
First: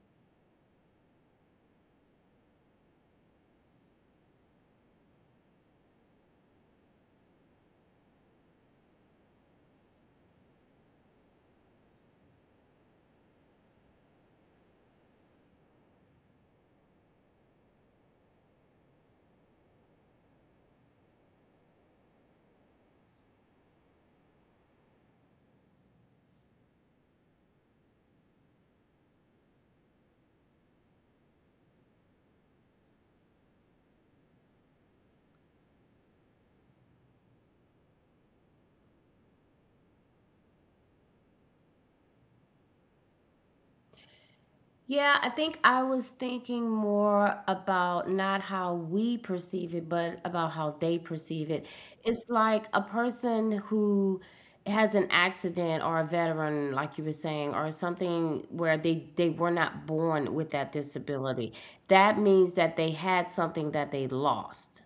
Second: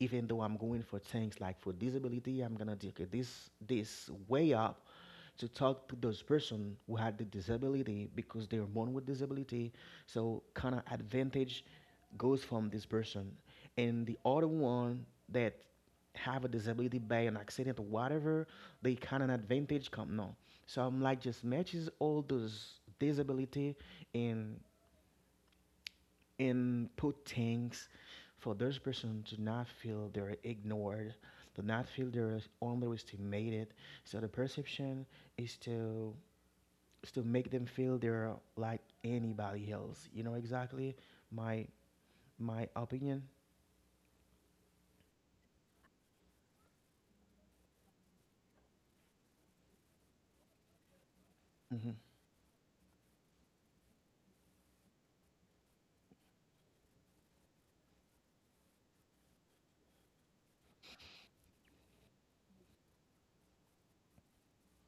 S1: Even though I'm going for things like for disability, I'm gonna take it this way up to talk to those person who had the disability because they're born with disability. So kind of advantage goes from this person, and the other one that have a disability by an accident or whatever, they kind of advantage come no. So I'm like just matches all those disability and put things for those person to not feel they're ignored, to not feel they're underestimated. So the perception is to make them feel they're like anybody else. You know exactly my my opinion.
S2: Yeah, I think I was thinking more about not how we perceive it, but about how they perceive it.
S1: Mhm.
S2: It's like a person who has an accident or a veteran, like you were saying, or something where they were not born with that disability. That means that they had something that they lost.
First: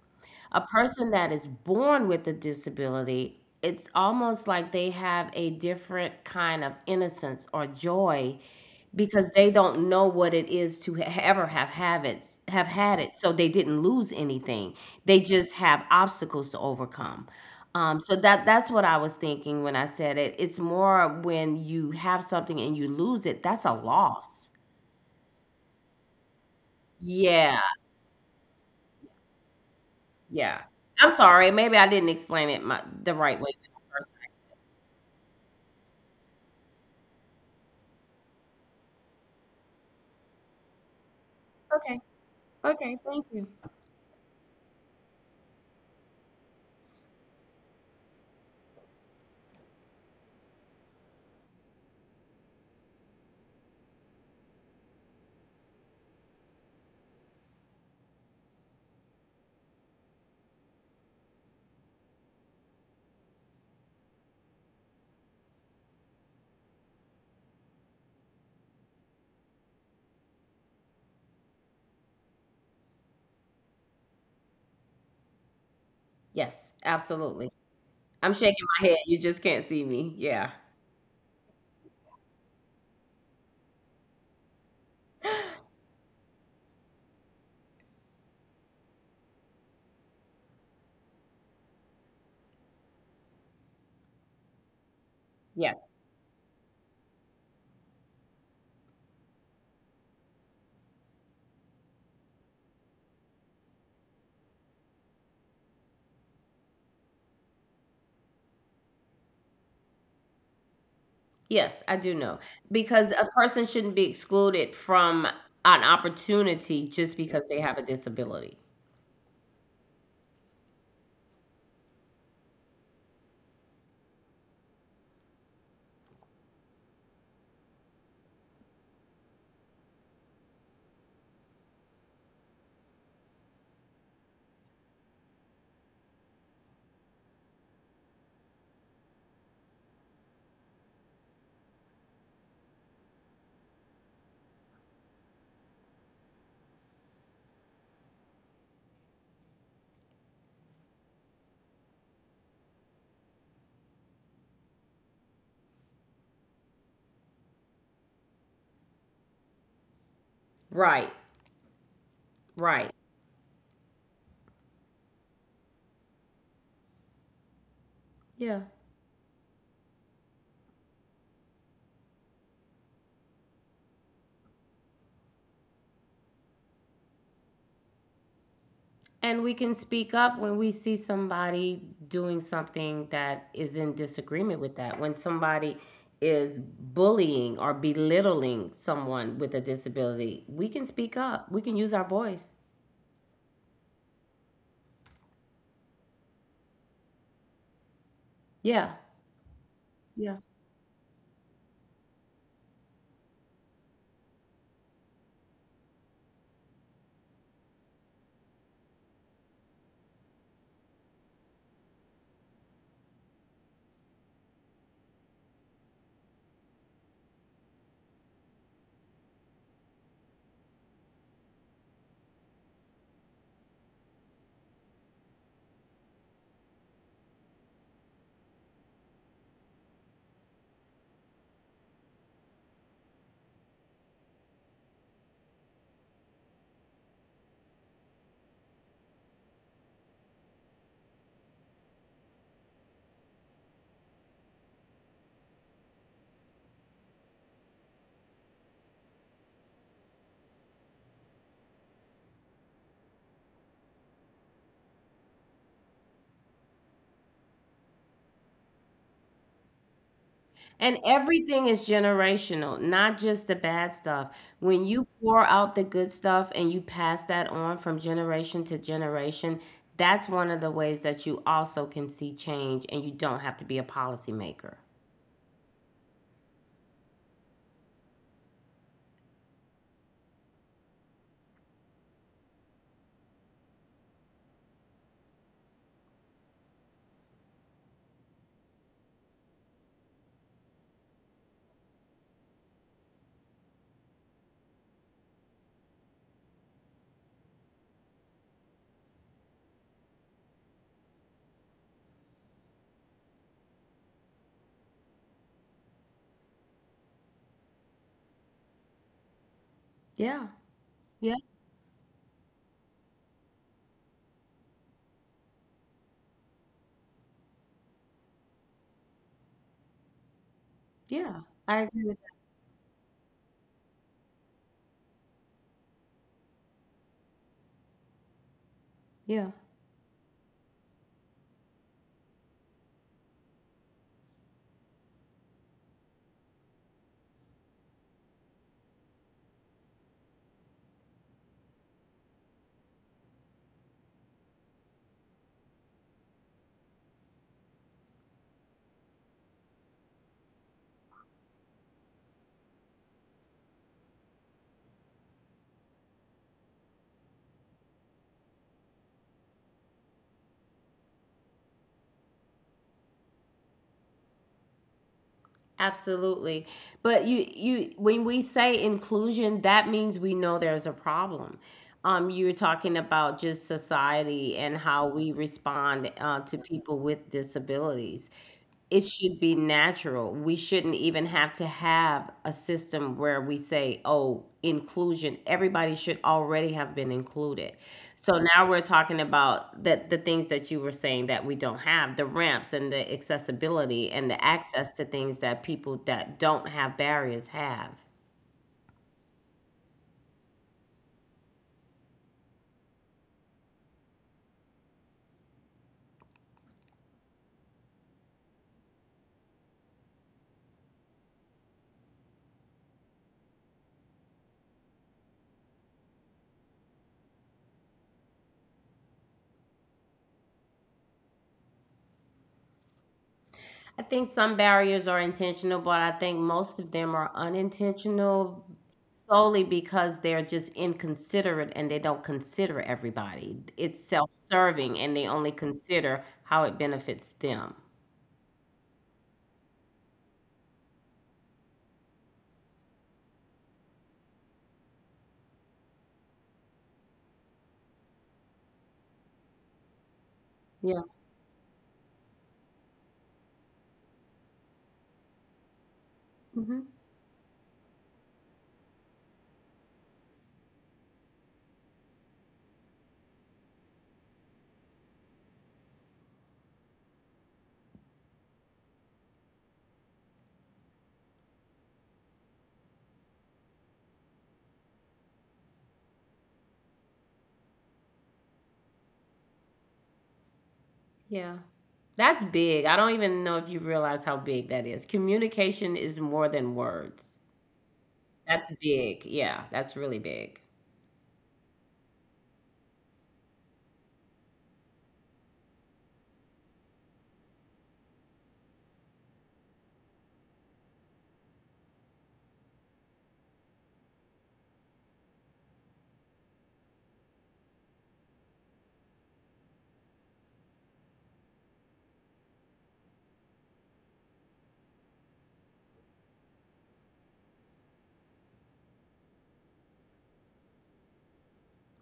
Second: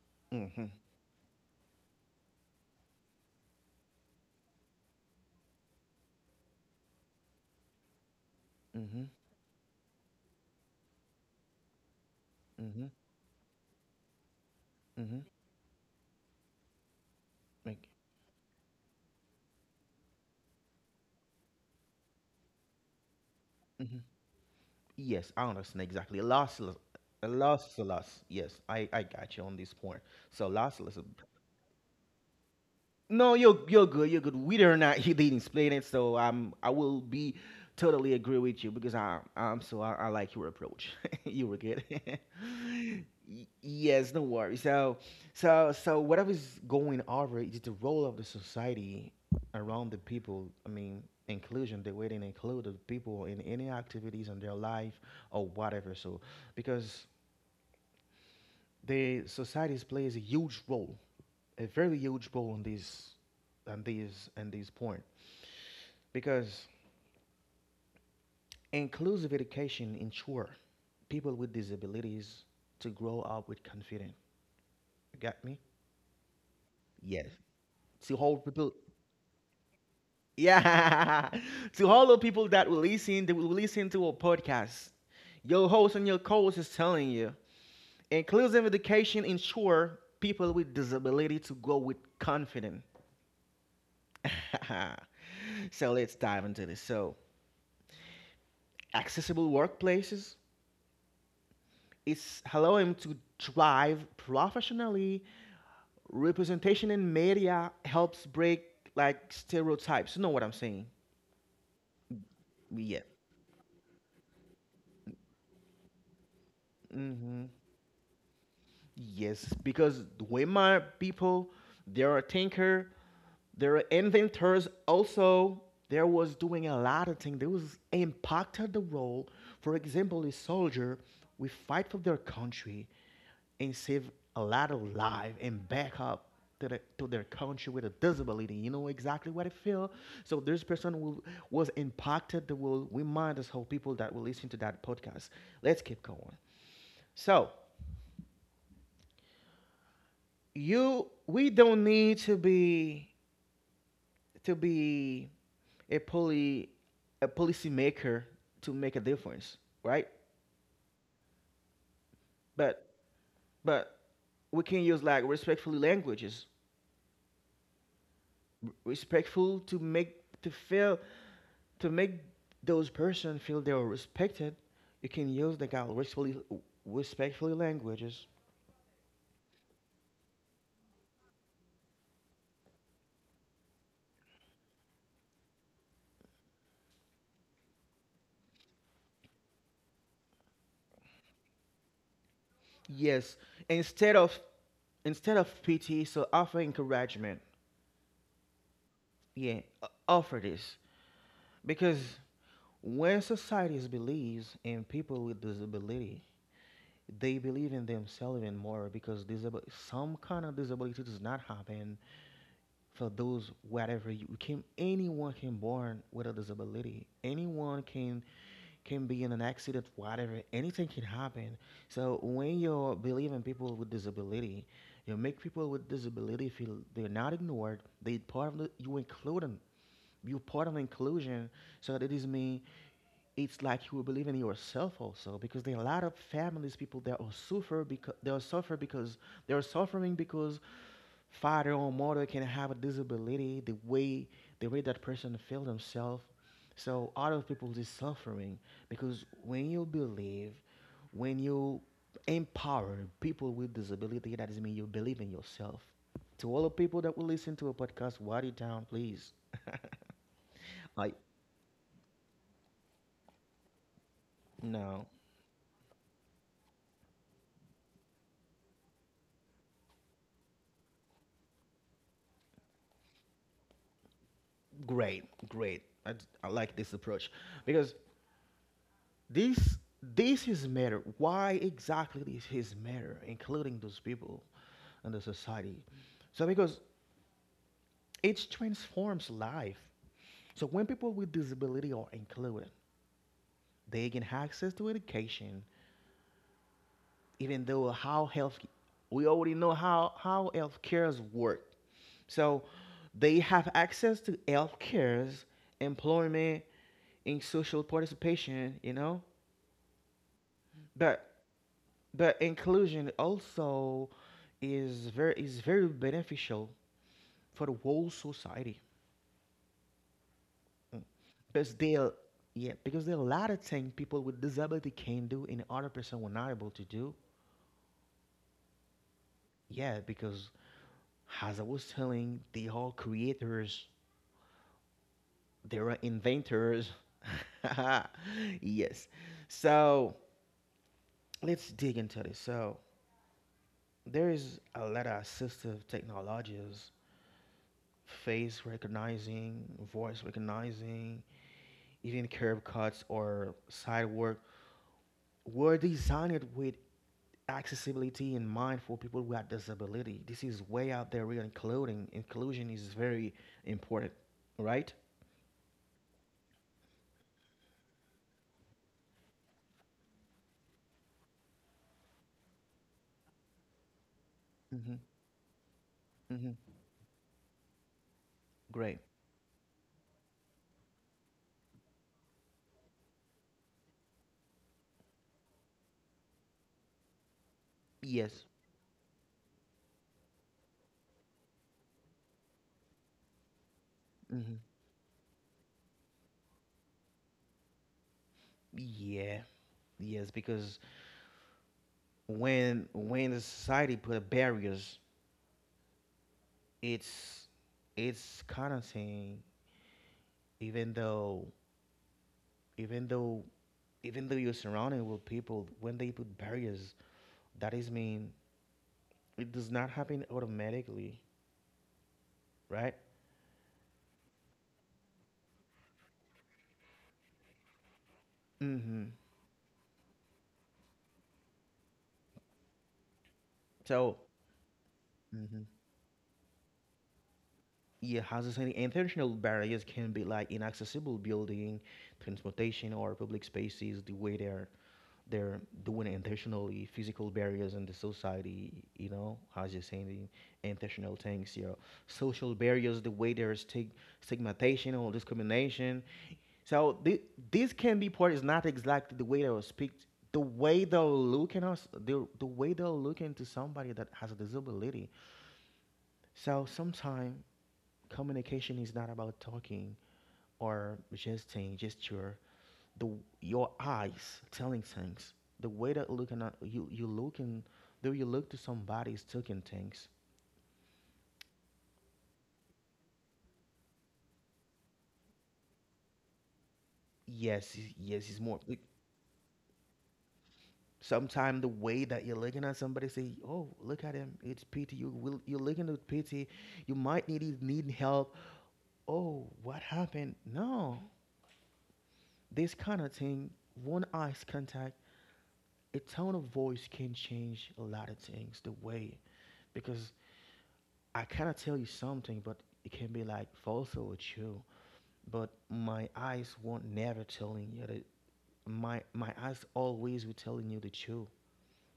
S2: A
S1: Mhm.
S2: person that is born with a disability, it's almost like they have a different kind of innocence or joy
S1: Mhm.
S2: because they don't know what it is to ever have it, have
S1: Mhm.
S2: had it. So they didn't lose anything. They
S1: Mhm.
S2: just have obstacles to overcome.
S1: Like.
S2: So that that's what I was thinking when I said it. It's more when you have something and you lose it. That's a
S1: Mhm.
S2: loss.
S1: Yes, I understand exactly. Loss,
S2: Yeah,
S1: loss, loss, yes, I got you on this point. So
S2: yeah.
S1: loss, loss.
S2: I'm sorry. Maybe I didn't explain it the
S1: No,
S2: right way.
S1: you're good. You're good. We are not. He didn't explain it, so I'm. I will be totally agree with you because I I'm so I like your approach. You were good.
S2: Okay. Okay. Thank you.
S1: Yes, no worry. So so whatever is going over is the role of the society around the people. I mean, inclusion. The way they include the people in any activities in their life or whatever. So because the societies plays a huge role, a very huge role on this and this point because inclusive education ensure people with disabilities to grow up with confidence. You got me?
S2: Yes,
S1: Yes.
S2: absolutely.
S1: To
S2: I'm
S1: hold
S2: shaking
S1: people.
S2: my head. You just can't see me. Yeah.
S1: Yeah. To all the people that will listen to our podcast. Your host and your co-host is telling you inclusive education ensure people with disability to grow with confidence. So
S2: Yes.
S1: let's dive into this. So accessible workplaces, is allow him to drive professionally. Representation in media helps break like stereotypes. You know what I'm saying?
S2: Yes, I do know.
S1: Yeah.
S2: Because a person shouldn't be excluded from an opportunity just
S1: Hmm.
S2: because they have a disability.
S1: Yes, because the Weimar people, they are thinker, they are inventors. Also, there was doing a lot of things. There was impacted the role. For example, a soldier, we fight for their country and save a lot of life and back up to, the, to their country with a disability. You know exactly what I feel. So this person will, was impacted. That will remind us how people that will listen to that podcast. Let's keep going. So you we don't need to be to be a poli a policy maker to make a difference, right?
S2: Right,
S1: But
S2: right.
S1: but we can use like respectful languages,
S2: Yeah.
S1: respectful to make to feel to make those person feel they are respected. You can use the kind of respectfully respectfully languages.
S2: And we can speak up when we see somebody doing something that is in disagreement with that. When somebody is bullying or belittling someone with a disability, we can speak up. We can use our voice.
S1: Yes, instead of instead of pity, so offer encouragement.
S2: Yeah.
S1: Yeah,
S2: Yeah.
S1: offer this because when societies believes in people with disability, they believe in themselves even more because some kind of disability does not happen for those whatever you can. Anyone can born with a disability. Anyone can be in an accident, whatever. Anything can happen. So when you believe in people with disability, you make people with disability feel they're not ignored. They part of the, you include them. You part of inclusion. So that it is me it's like you will believe in yourself also because there are a lot of families people that are suffer because they are suffer because they are suffering because father or mother can have a disability the way that person feel themselves so other people is suffering because when you believe when you empower people with disability that is mean you believe in yourself to all the people that will listen to a podcast write it down please
S2: And
S1: like
S2: everything is generational, not just the bad stuff. When you
S1: no.
S2: pour out the good stuff and you pass that on from generation to generation, that's one of the ways that you also can see change and you don't have to be a policymaker.
S1: Great, great. I, I like this approach because this this is matter. Why exactly this is matter, including those people and the society? So because it transforms life. So when people with disability are included, they gain access to education, even though how health we already know how health cares work. So they have access to health cares, employment, in social participation, you know.
S2: Yeah.
S1: But
S2: Yeah.
S1: but inclusion also is very beneficial for the whole society. Mm.
S2: Yeah,
S1: Because
S2: I
S1: they
S2: agree with that.
S1: yeah, because there are a lot of things people with disability can do and other person were not able to do.
S2: Yeah.
S1: Yeah, because as I was telling, they are creators, they are inventors. yes. So let's dig into this. So there is a lot of assistive technologies face recognizing, voice recognizing, even curb cuts or side work were designed with accessibility in mind for people with disability. This is way out there. We're including inclusion is very important, right?
S2: Absolutely. But you when we say inclusion, that means we know there's a problem. You're talking about just society and
S1: Mm-hmm.
S2: how we respond to
S1: Mm-hmm.
S2: people with disabilities. It
S1: Great.
S2: should be natural. We shouldn't even have to have a system where we say, oh, inclusion. Everybody should already have been included. So
S1: Yes.
S2: now we're talking about the things that you were saying that we don't have, the ramps and the accessibility and the
S1: Mm-hmm.
S2: access to things that people that don't have barriers have.
S1: Yeah. Yes, because when the society put barriers, it's it's kind of thing. Even though even though even though you're surrounded with people, when they put barriers, that is mean it does not happen automatically, right?
S2: I think some barriers are intentional, but I think most of them are unintentional
S1: Mm-hmm.
S2: solely because they're just inconsiderate and they don't consider everybody. It's
S1: So,
S2: self-serving and they only
S1: mm-hmm,
S2: consider how it benefits them.
S1: yeah, as I said, intentional barriers can be like inaccessible building, transportation, or public spaces. The way they're doing it intentionally, physical barriers in the society, you know, as you're saying, the
S2: Yeah.
S1: intentional things, you know, social barriers, the way there's stigmatization or discrimination.
S2: Hmm.
S1: So the, this candy part is not exactly the way they will speak, the way they'll look at us, the way they'll look into somebody that has a disability. So sometimes communication is not about talking or gesting, gesture. The your eyes telling things, the way that looking at you, you looking, the way you look to somebody is talking things.
S2: Yeah. That's big. I don't even know if you realize how big that is. Communication is more than words.
S1: Yes, yes, it's more.
S2: That's big. Yeah, that's really big.
S1: Sometimes the way that you're looking at somebody, say, "Oh, look at him, it's pity." You will, you're looking at pity. You might need help. Oh, what happened? No, this kind of thing. One eyes contact, a tone of voice can change a lot of things. The way because I cannot tell you something, but it can be like false or true. But my eyes won't never telling you that. My eyes always will telling you the truth.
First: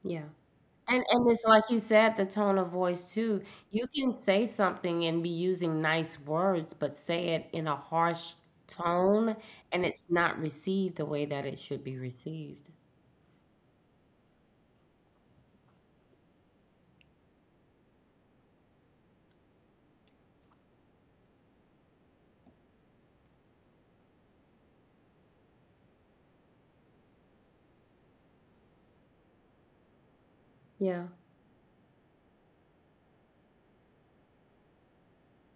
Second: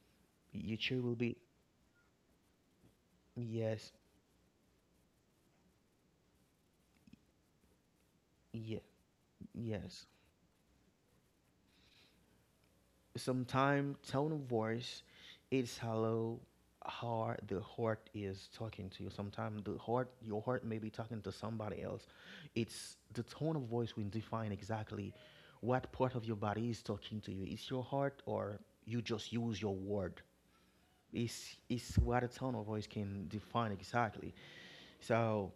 S2: Yeah.
S1: Your
S2: And
S1: truth will be
S2: it's like you said, the tone of voice too. You
S1: yes,
S2: can say something and be using nice words, but say it in a harsh
S1: yeah,
S2: tone and
S1: yes.
S2: it's not received the way that it should be received.
S1: Sometimes tone of voice is hello, heart. The heart is talking to you. Sometimes the heart, your heart may be talking to somebody else. It's the tone of voice will define exactly what part of your body is talking to you. It's your heart, or you just use your word.
S2: Yeah.
S1: It's what a tone of voice can define exactly. So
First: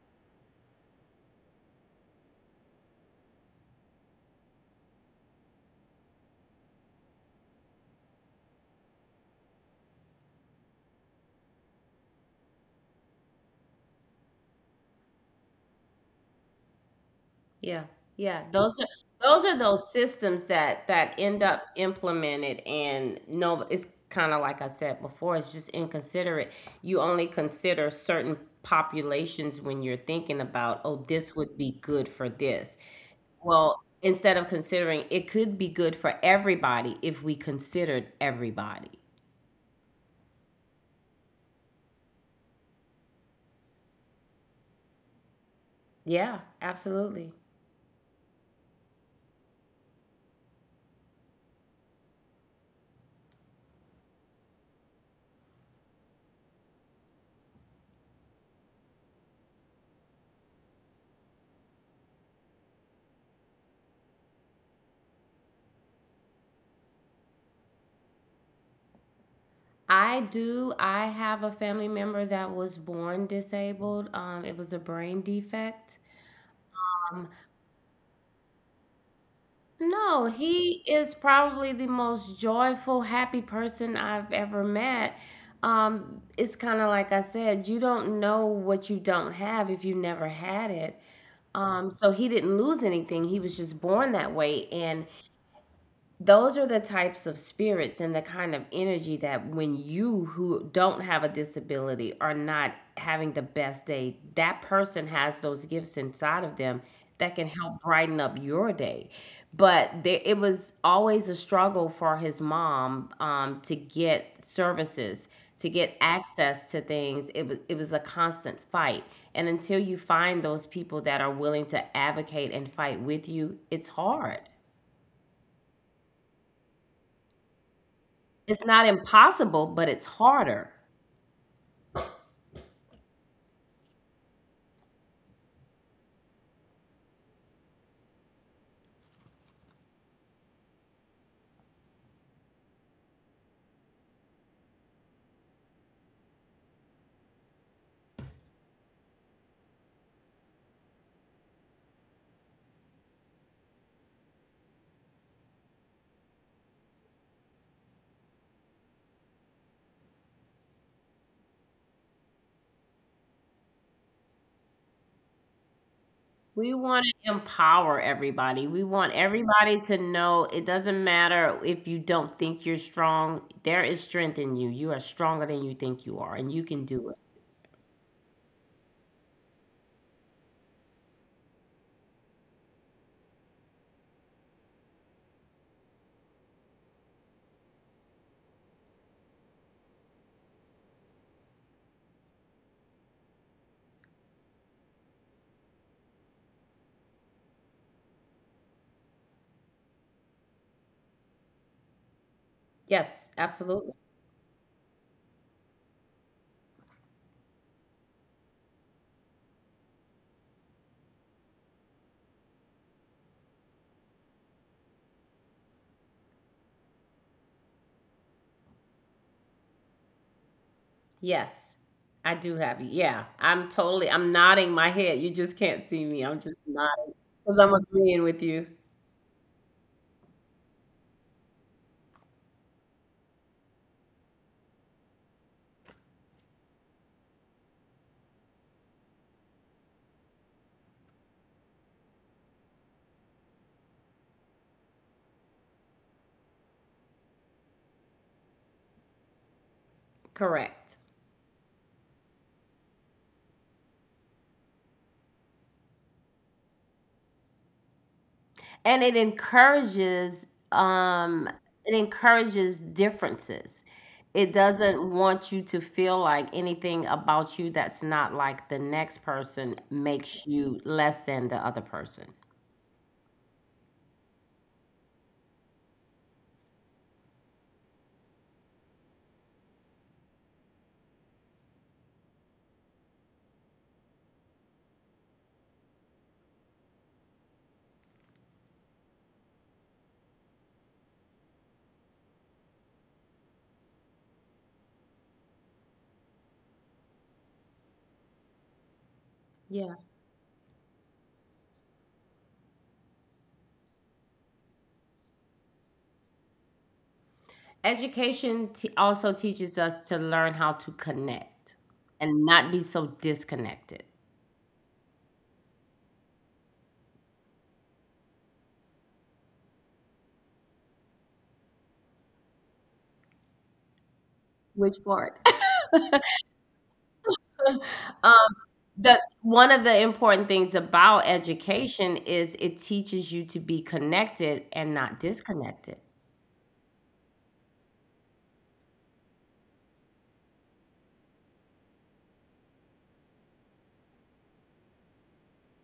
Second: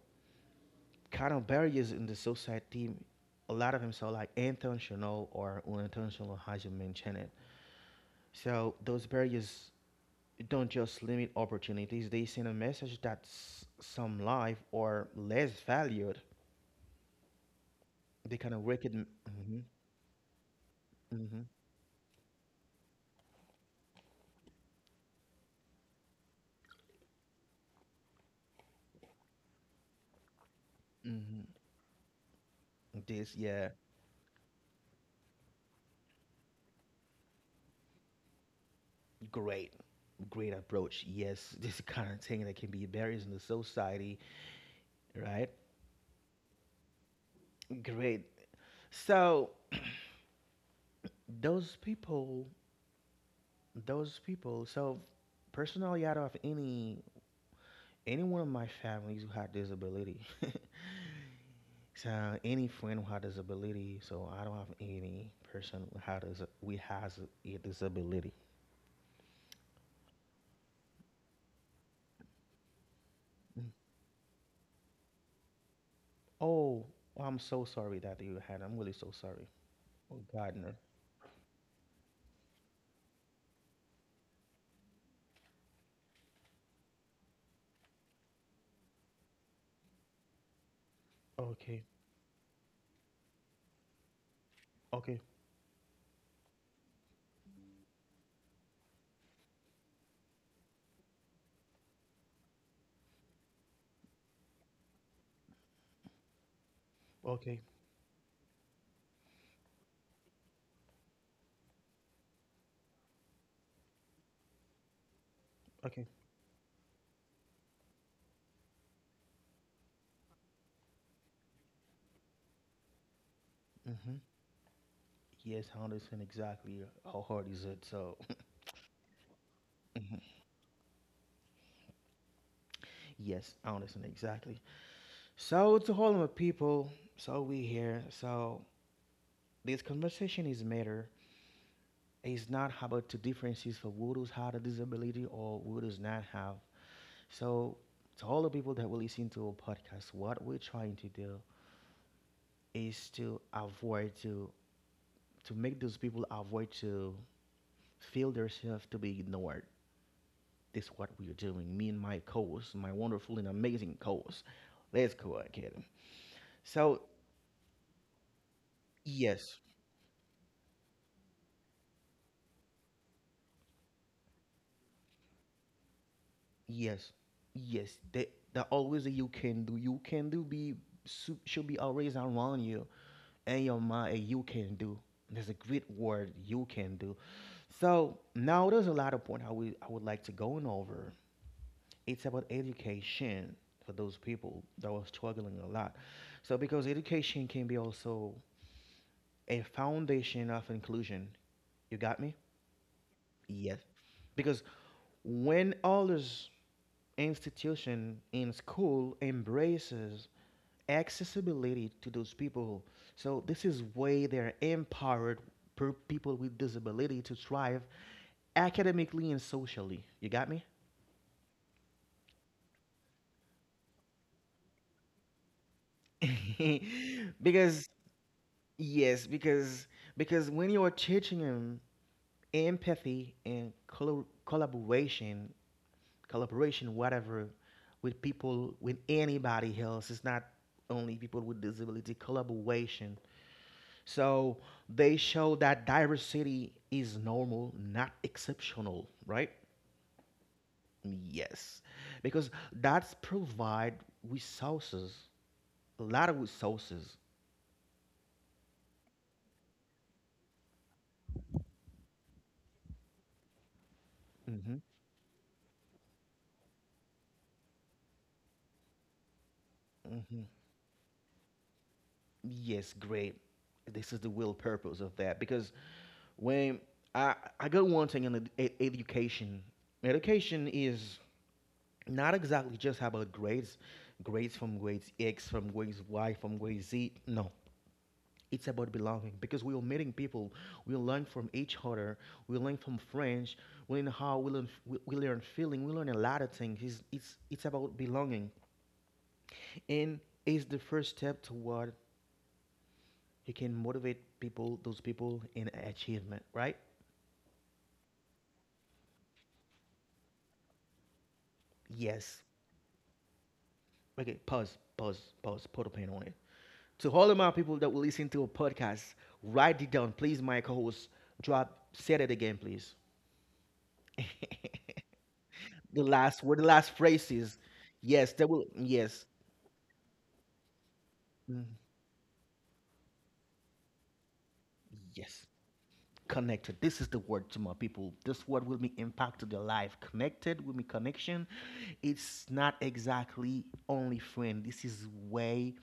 S1: kind of barriers in the society a lot of them so like intentional or unintentional as you mentioned it so those barriers don't just limit opportunities, they send a message that some life are less valued.
S2: Yeah.
S1: They
S2: Yeah.
S1: kind of
S2: Those are
S1: recognize
S2: those are
S1: mm-hmm,
S2: those systems that that
S1: mm-hmm,
S2: end up implemented and no, it's kind of like I said before, it's just inconsiderate. You only consider certain populations when you're thinking about, oh, this
S1: mm-hmm.
S2: would be good for this.
S1: This, yeah,
S2: Well, instead of considering, it could be good for everybody if we considered everybody.
S1: great, great approach. Yes, this kind of thing that can be barriers in the society, right?
S2: Yeah, absolutely.
S1: Great. So those people, those people. So personally, out of any one of my families who had disability, so any friend who has disability, so I don't have any person who has we has a disability.
S2: I do. I have a family member that was born
S1: Mm.
S2: disabled. It was a brain defect.
S1: Oh, I'm so sorry that you had. I'm really so sorry. Oh
S2: No,
S1: God, no.
S2: he is probably the most joyful, happy person I've ever met. It's kind of like I said, you don't know what you don't have if you never had it.
S1: Okay,
S2: So he didn't lose anything. He was just born that way. And
S1: okay,
S2: those are the types of spirits and the kind of energy that when you who don't have a disability are not having the best day, that person has those gifts inside of them that can
S1: okay,
S2: help brighten up your day. But there, it was always a struggle for his mom to get services, to get
S1: okay.
S2: access to things. It was a constant fight, and until you find those people that are willing to advocate and fight with you, it's
S1: Mm-hmm.
S2: hard.
S1: Yes, I understand exactly how hard is it. So
S2: It's not impossible, but it's
S1: mhm,
S2: harder.
S1: yes, I understand exactly. So to all my people, so we here. So this conversation is matter. It's not about the differences for who does have a disability or who does not have. So, to all the people that will listen to our podcast, what we're trying to do is to avoid to make those people avoid to feel themselves to be ignored. This is what we are doing. Me and my co-host, my wonderful and amazing co-host. Let's go, Academy.
S2: We
S1: So,
S2: want to empower everybody. We want
S1: yes,
S2: everybody to know it doesn't matter if you don't think you're strong. There is strength in you. You are stronger than you think you are, and you can do
S1: yes,
S2: it.
S1: yes. They, there always a you can do. You can do be should be always around you and your mind. A you can do. There's a great word you can do. So now there's a lot of point I would like to go on over. It's about education for those people that are struggling a lot. So because education can be also a foundation of inclusion. You got me?
S2: Yes,
S1: Yes.
S2: absolutely.
S1: Because when all this institution in school embraces accessibility to those people, so this is way they're empowered per people with disability to thrive academically and socially. You got me?
S2: Yes, I do have you. Yeah, I'm totally, I'm nodding my head. You just can't see me. I'm just nodding because I'm
S1: because
S2: agreeing with you.
S1: yes, because when you are teaching them empathy and collaboration, collaboration, whatever, with people, with anybody else, it's not only people with disability. Collaboration. So they show that diversity is normal, not exceptional, right?
S2: Correct.
S1: Yes, because that's provide resources, a lot of resources.
S2: And it encourages differences. It doesn't want you to feel like anything about you that's not like the next person
S1: Hmm.
S2: makes you less than the other person.
S1: Yes, great. This is the real purpose of that because when I I got one thing in the education, education is not exactly just about grades, grades from grades X, from grades Y, from grades Z. No, it's about belonging because we are meeting people, we learn from each other, we learn from friends, we learn how we learn feeling, we learn a lot of things. It's about belonging
S2: Yeah.
S1: and it's the first step toward you can motivate people, those people in achievement, right?
S2: Education also teaches us to learn how to connect
S1: Yes.
S2: and not be so disconnected.
S1: Okay, pause, pause, pause, put a pin on it. To all of my people that will listen to a podcast, write it down. Please, my co host, drop, say it again, please.
S2: Which part?
S1: the last word, the last phrase is? Yes, that
S2: um,
S1: will,
S2: the
S1: yes.
S2: one of the important things about
S1: Mm,
S2: education is it teaches you to be connected and not
S1: yes,
S2: disconnected.
S1: connected. This is the word to my people. This word will be impact to their life. Connected will be connection. It's not exactly only friend. This is way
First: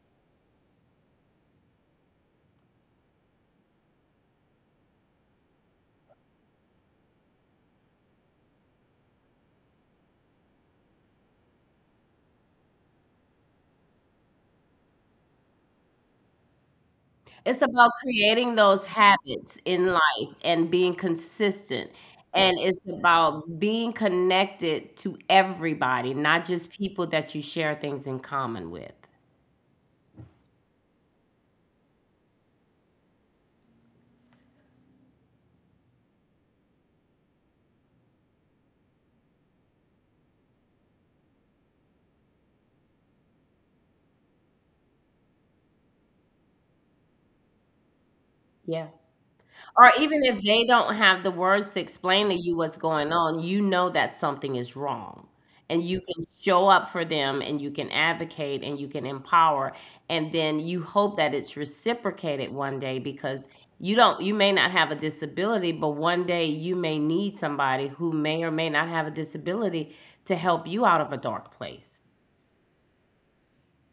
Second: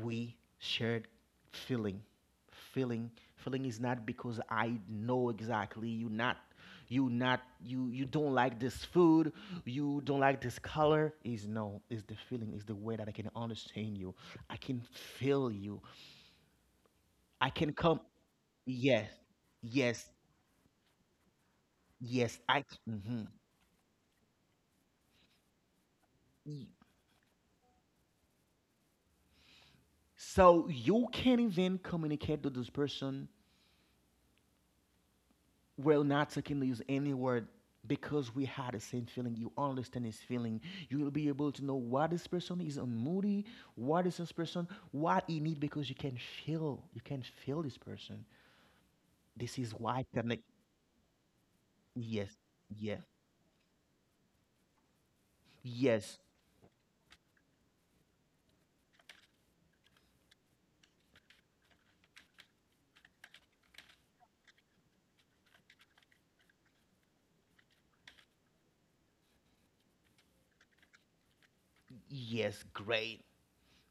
S1: we shared feeling feeling feeling is not because I know exactly you not you don't like this food you don't like this color is no is the feeling is the way that I can understand you I can feel you I
S2: It's
S1: can
S2: about
S1: come
S2: creating those
S1: yes
S2: habits in
S1: yes
S2: life and being consistent,
S1: yes
S2: and
S1: I
S2: it's
S1: mhm.
S2: about being connected to everybody, not just people that you share things in common with.
S1: So you can't even communicate to this person we're not taking use any word because we had the same feeling. You understand his feeling. You will be able to know what this person is on moody, what is this person, what he need because you can feel. You can feel this person.
S2: Yeah.
S1: This is
S2: Or
S1: why
S2: even
S1: connect.
S2: if they don't have the words to explain
S1: Yes,
S2: to you what's
S1: yeah,
S2: going on, you know that something is wrong. And you
S1: yes,
S2: can show up for them and you can advocate and you can empower. And then you hope that it's reciprocated one day because you don't, you may not have a disability, but one day you may need somebody who may or may not have a disability to help you out of a dark place.
S1: yes. Great.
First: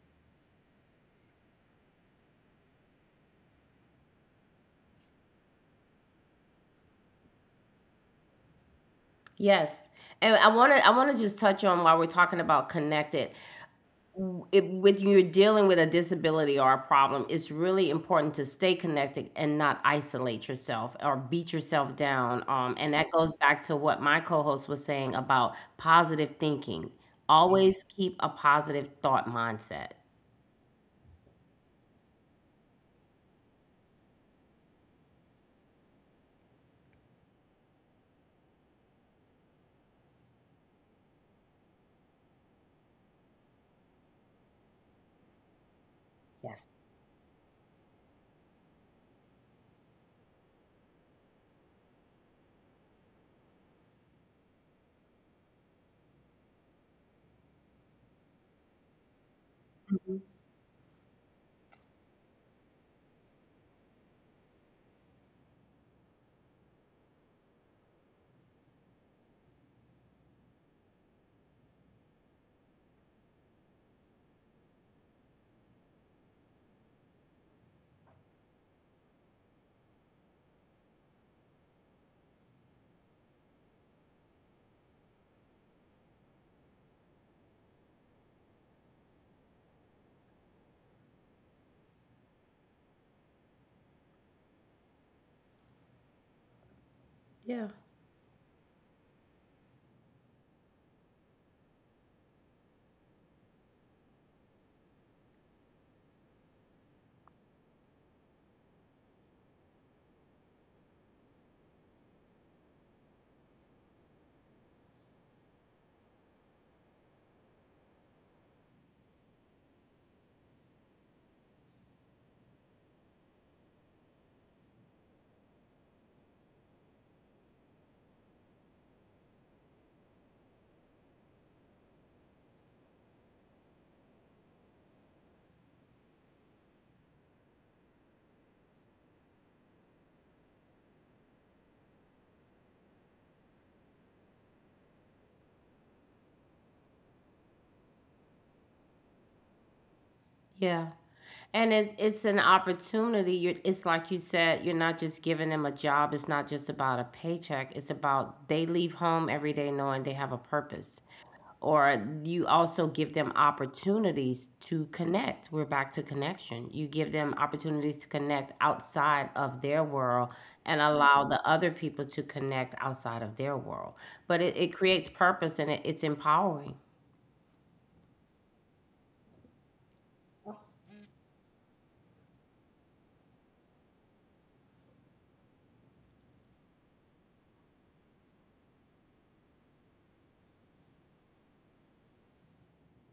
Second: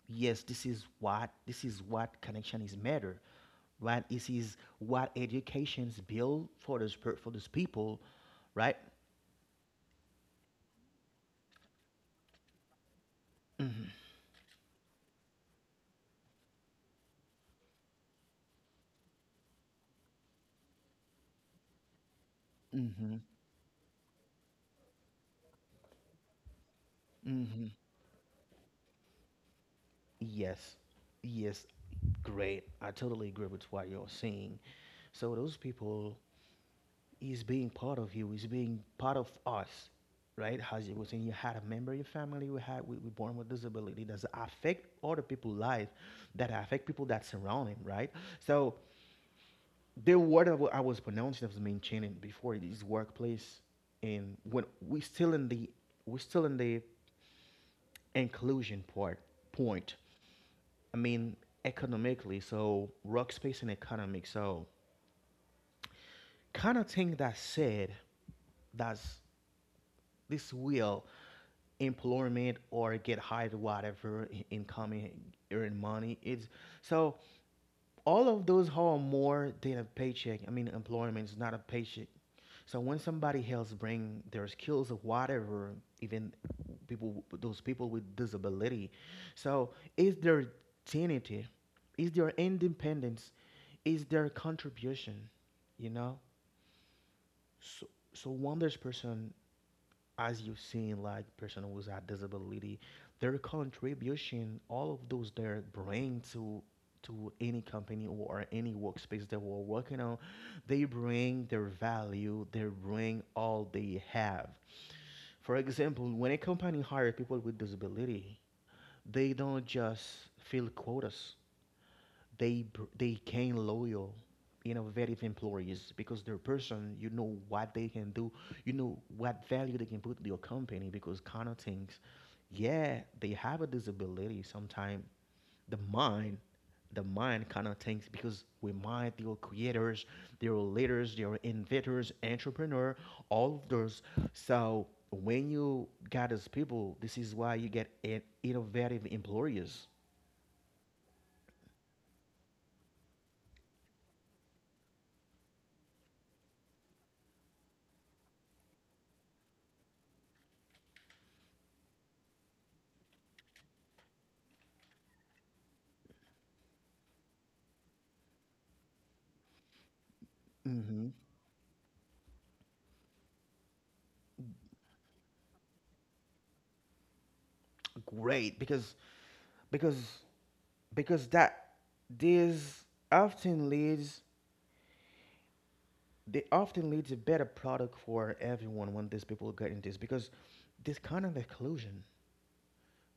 S1: Yes, this is what connection is matter. Right? This is what education's built for those for those people. Right?
S2: Yes. And I want to just touch on while we're talking about connected. When you're dealing with a disability or a problem, it's really important to stay connected and not isolate yourself or beat yourself down. And that
S1: Mm-hmm.
S2: goes back to what my co host was saying about positive thinking.
S1: Mm-hmm.
S2: Always keep a positive thought mindset.
S1: Yes, yes, great. I totally agree with what you're saying. So those people is being part of you, is being part of us, right? As you were saying, you had a member of your family we born with disability that affect other people's life, that
S2: Yes.
S1: affect people that surround him, right? So the word I was pronouncing I was maintaining before it is workplace, and when we're still in the inclusion part point.
S2: Mhm.
S1: I mean, economically, so workspace and economic. So kind of thing that said that's this will employment or get hired whatever income earn money it's so all of those are more than a paycheck. I mean employment is not a paycheck. So when somebody else bring their skills or whatever, even people, those people with disability, so is their dignity, is their independence, is their contribution, you know?
S2: Yeah.
S1: So, so, one there's person, as you've seen, like person who's a disability, their contribution, all of those they bring to any company or any workspace that we're working on, they bring their value, they bring all they have. For example, when a company hires people with disability, they don't just fill quotas. They they gain loyal innovative employees because their person, you know what they can do, you know what value they can put to your company because kind of things. Yeah, they have a disability sometimes. The mind the mind kind of thinks because we mind they are creators, they are leaders, they are inventors entrepreneur, all of those. So when you got those people, this is why you get innovative employers.
S2: Yeah. And it's an opportunity. It's like you said, you're not just giving them a job. It's not just about a paycheck. It's about they leave home every day knowing they have a purpose. Or you also give them opportunities to connect. We're back to connection. You give them opportunities to connect outside of their world and
S1: Hmm.
S2: allow the other people to connect outside of their world. But it creates purpose and it's empowering.
S1: Great, because because because that this often leads. They often leads a better product for everyone when these people get in this because this kind of inclusion.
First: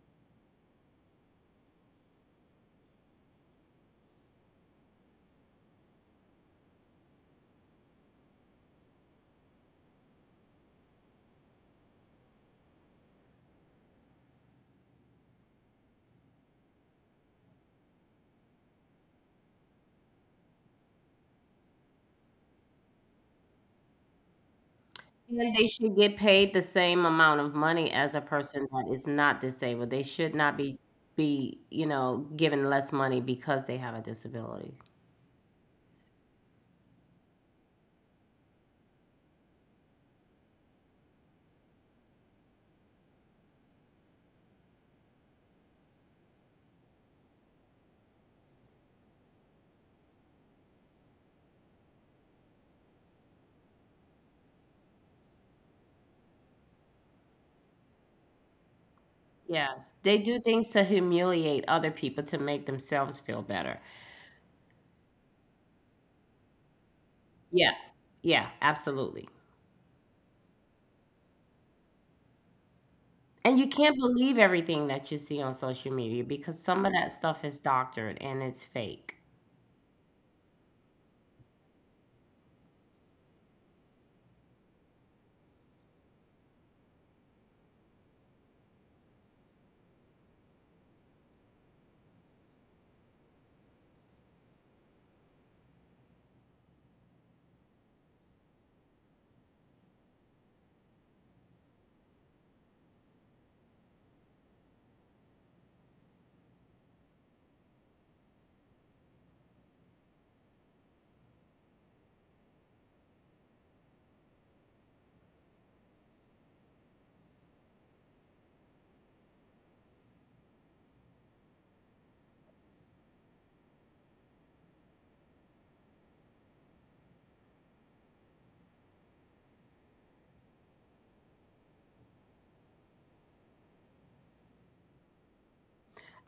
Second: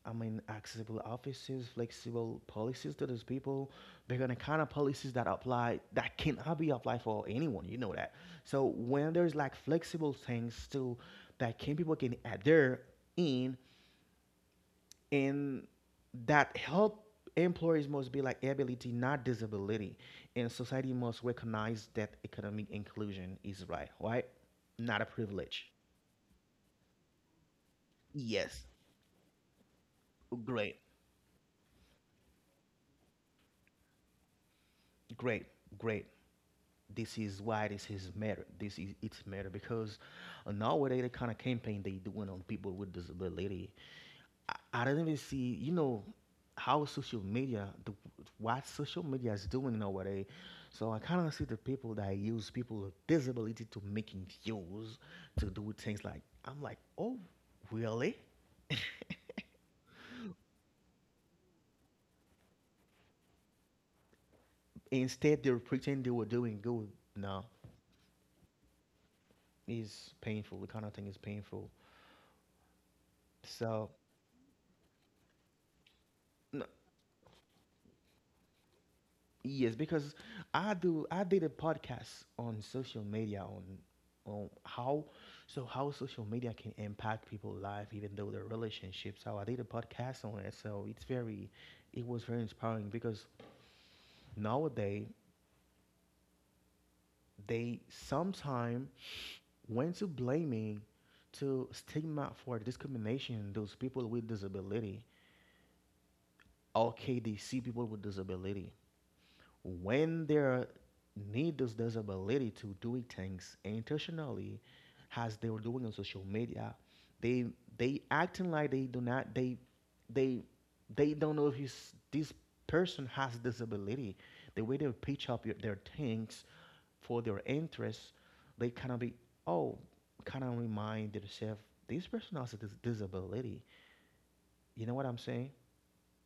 S1: I mean accessible offices, flexible policies to those people. They're gonna kind of policies that apply that cannot be applied for anyone, you know that. So when there's like flexible things to that can people can adhere in and that help employees must be like ability not disability. And society must recognize that economic inclusion is right, right, not a
S2: And they
S1: privilege.
S2: should get paid the same amount of money as a person
S1: Yes,
S2: that is not disabled. They should not be
S1: great,
S2: you know, given less money because they have a disability.
S1: great, great. This is why this is matter. This is it's matter because nowadays the kind of campaign they doing on people with disability, I didn't even see, you know, how social media, the, what social media is doing nowadays. So I kind of see the people that use people with disability to making views, to do things like, I'm like, oh, really?
S2: Yeah. They do things to humiliate other people to make themselves feel better.
S1: Instead, they were pretending they were doing good. No,
S2: Yeah. Yeah, absolutely.
S1: it's painful. The kind of thing is painful.
S2: And you can't
S1: So,
S2: believe everything that you see on social media because
S1: no,
S2: some of that stuff is doctored and it's fake.
S1: yes, because I do. I did a podcast on social media on how so how social media can impact people's life, even though their relationships. So I did a podcast on it. So it's very, it was very inspiring because nowadays they sometime went to blaming to stigma for discrimination those people with disability. Okay, they see people with disability, when their needles this ability to doing things intentionally as they were doing on social media, they they acting like they do not they they they don't know if he's, this person has this ability, the way they pitch up your, their things for their interests. They kind of be, oh, kind of remind themselves, this person has this disability. You know what I'm saying?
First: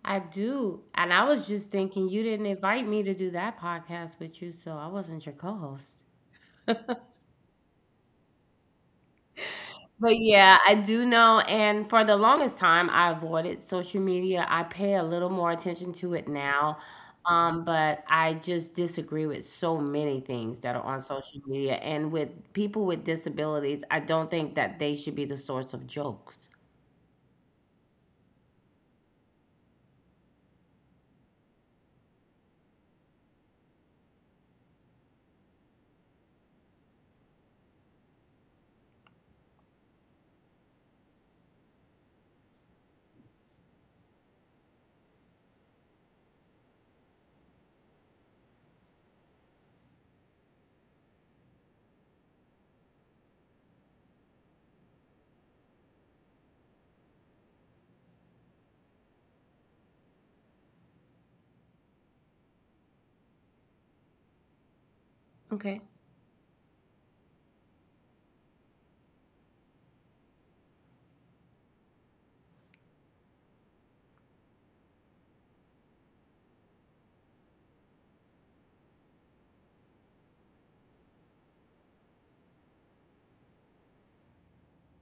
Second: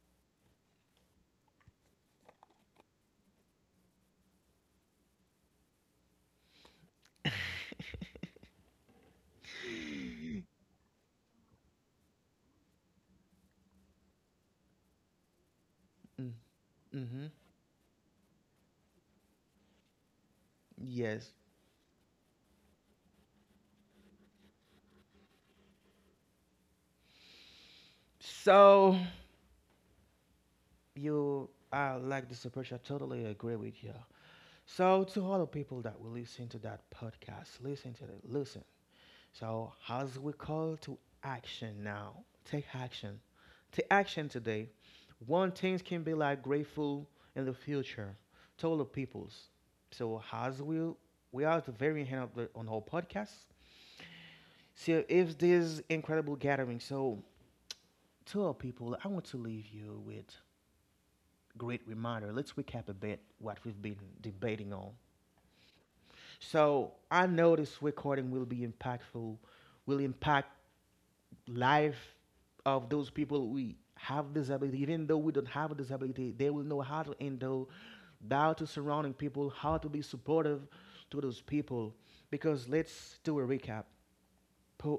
S2: I do. And I was just thinking you didn't invite me to do that podcast with you, so I wasn't your co-host. But yeah, I do know, and for the longest time, I avoided social media. I pay a little more attention to it now,
S1: Mm-hmm.
S2: but I just disagree with so many things that are on
S1: Yes,
S2: social media. And with people with disabilities, I don't think that they should be the source of jokes.
S1: so you, I like this approach. I totally agree with you. So, to all the people that will listen to that podcast, listen to it, listen. So, as we call to action now, take action. Take action today. One things can be like grateful in the future. To all the peoples. So, as we are at the very end of the on our podcast. So, if this incredible gathering, so to our people, I want to leave you with great reminder. Let's recap a bit what we've been debating on.
S2: Okay.
S1: So I know this recording will be impactful, will impact life of those people we have disability. Even though we don't have a disability, they will know how to handle, how to surrounding people, how to be supportive to those people. Because let's do a recap.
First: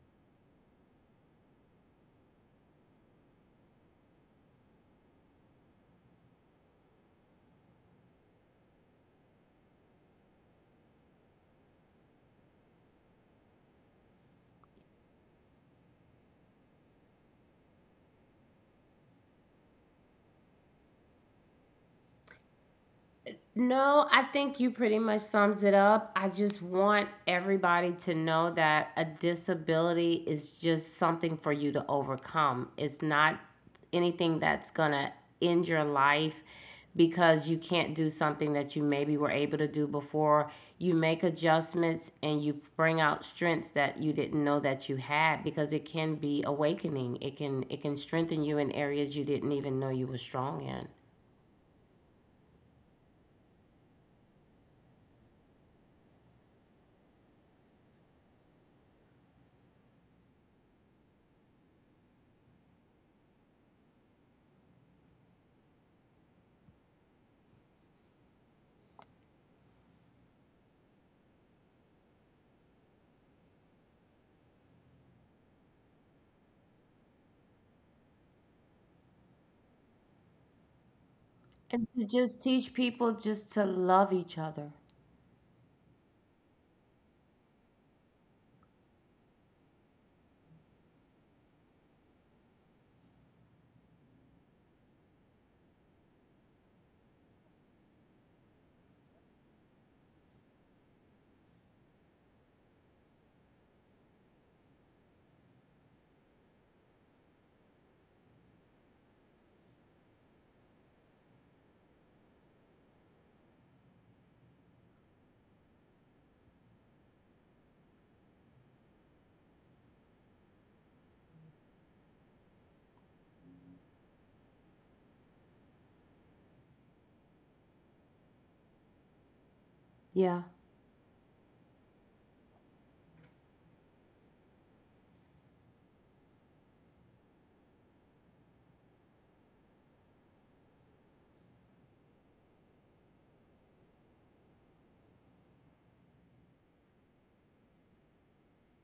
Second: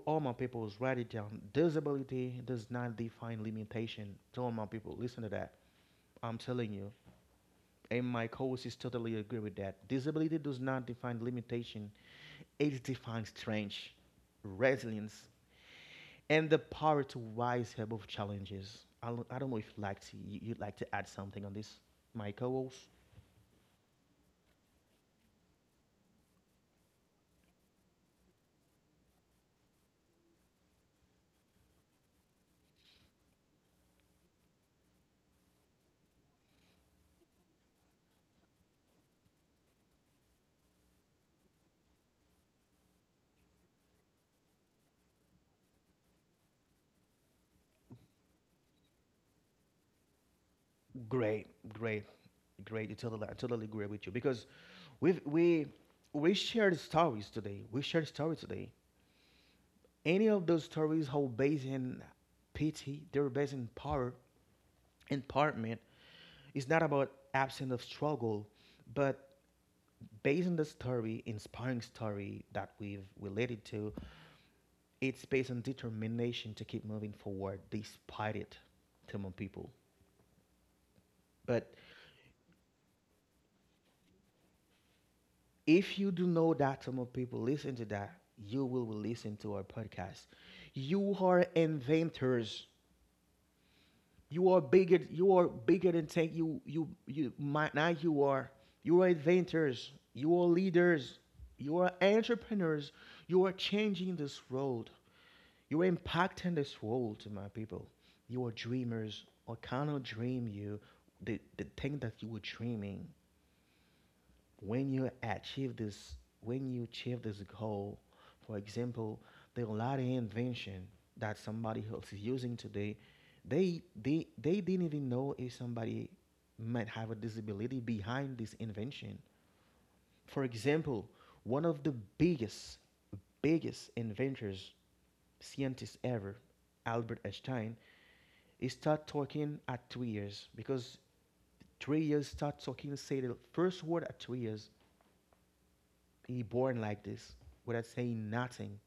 S1: All my people, write it down. Disability does not define limitation. All my people, listen to that. I'm telling you. And my co-hosts totally agree with that. Disability does not define limitation; it defines strength, resilience, and the power to rise above challenges. I don't know if you'd like to you'd like to add something on this, my co-host.
S2: No, I think you pretty much sums it up. I just want everybody to know that a disability is just something for you to overcome. It's not anything that's going to end your life because you can't do something that you maybe were able to do before. You make adjustments and you bring out strengths that you didn't know that you had because it can be awakening. It can strengthen you in areas you didn't even know you were strong in.
S1: Great, great, great. You totally, I totally agree with you because we we we shared stories today. We shared stories today, any of those stories whole based in pity, they are based in power, empowerment. It's not about absence of struggle, but based on the story, inspiring story that we've related to, it's based on determination to keep moving forward despite it, Tamil people. But
S2: And to just teach people just to love each other.
S1: if you do know that, Tamil people, listen to that, you will listen to our podcast. You are inventors. You are bigger. You are bigger than tank. You. My, now you are. You are inventors. You are leaders. You are entrepreneurs. You are changing this world. You are impacting this world, my people. You are dreamers. I cannot dream you the thing that you were dreaming when you achieve this when you achieve this goal. For example, there are a lot of invention that somebody else is using today. They didn't even know if somebody might have a disability behind this invention.
S2: Yeah.
S1: For example, one of the biggest biggest inventors scientists ever, Albert Einstein, he started talking at 2 years because 3 years start talking say the first word at 2 years. He born like this without saying nothing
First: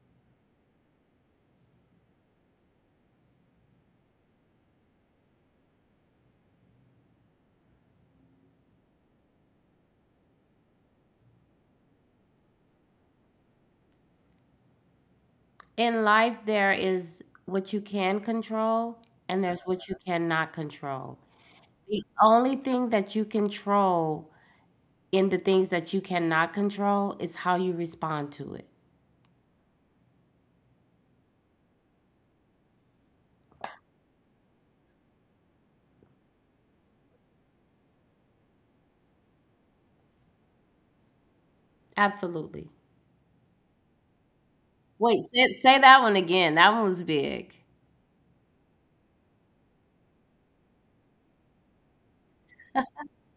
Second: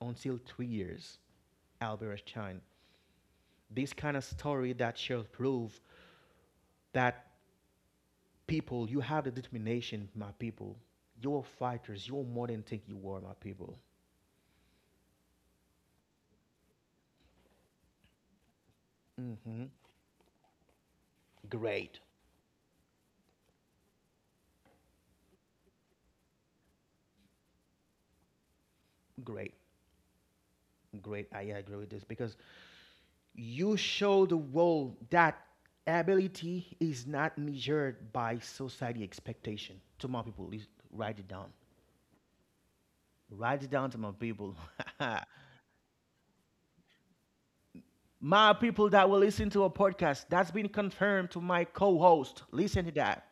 S1: until 3 years. Albert Einstein. This kind of story that shall prove that people, you have the determination, my people. You're fighters. You're more than think you are, my people.
S2: In life, there is what you can control and there's
S1: Hmm.
S2: what you cannot control.
S1: Great,
S2: The only thing that you control in the things that you cannot control is how you respond to it.
S1: great, great. I agree with this because you show the world that ability is not measured by society expectation. To my people, please write it down.
S2: Absolutely.
S1: Write it down to my people.
S2: Wait, say that one again. That one was big.
S1: My people that will listen to a podcast, that's been confirmed to my co host. Listen to that.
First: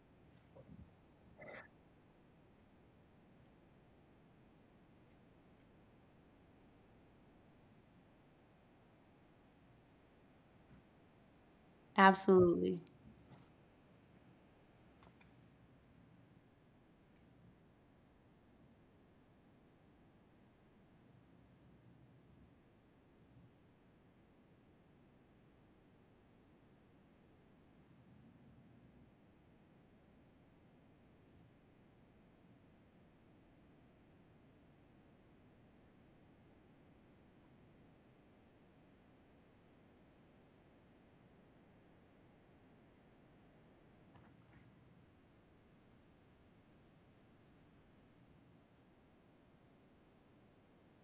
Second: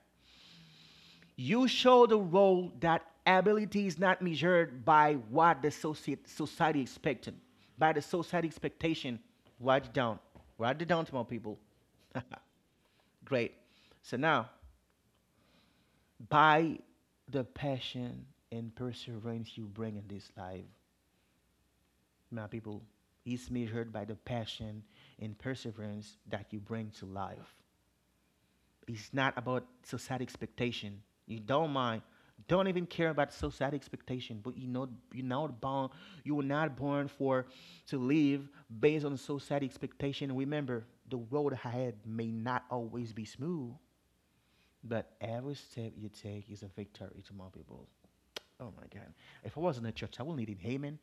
S1: You show the role that ability is not measured by what the society expected, by the society expectation. Write it down. Write it down to my people.
S2: Absolutely.
S1: Great. So now, by the passion and perseverance you bring in this life, my people, is measured by the passion and perseverance that you bring to life. It's not about society expectation. You don't mind. Don't even care about society expectation. But you know you're not born you were not born for to live based on society expectation. Remember, the road ahead may not always be smooth, but every step you take is a victory to my people. Oh my god. If I was in a church, I would need an amen.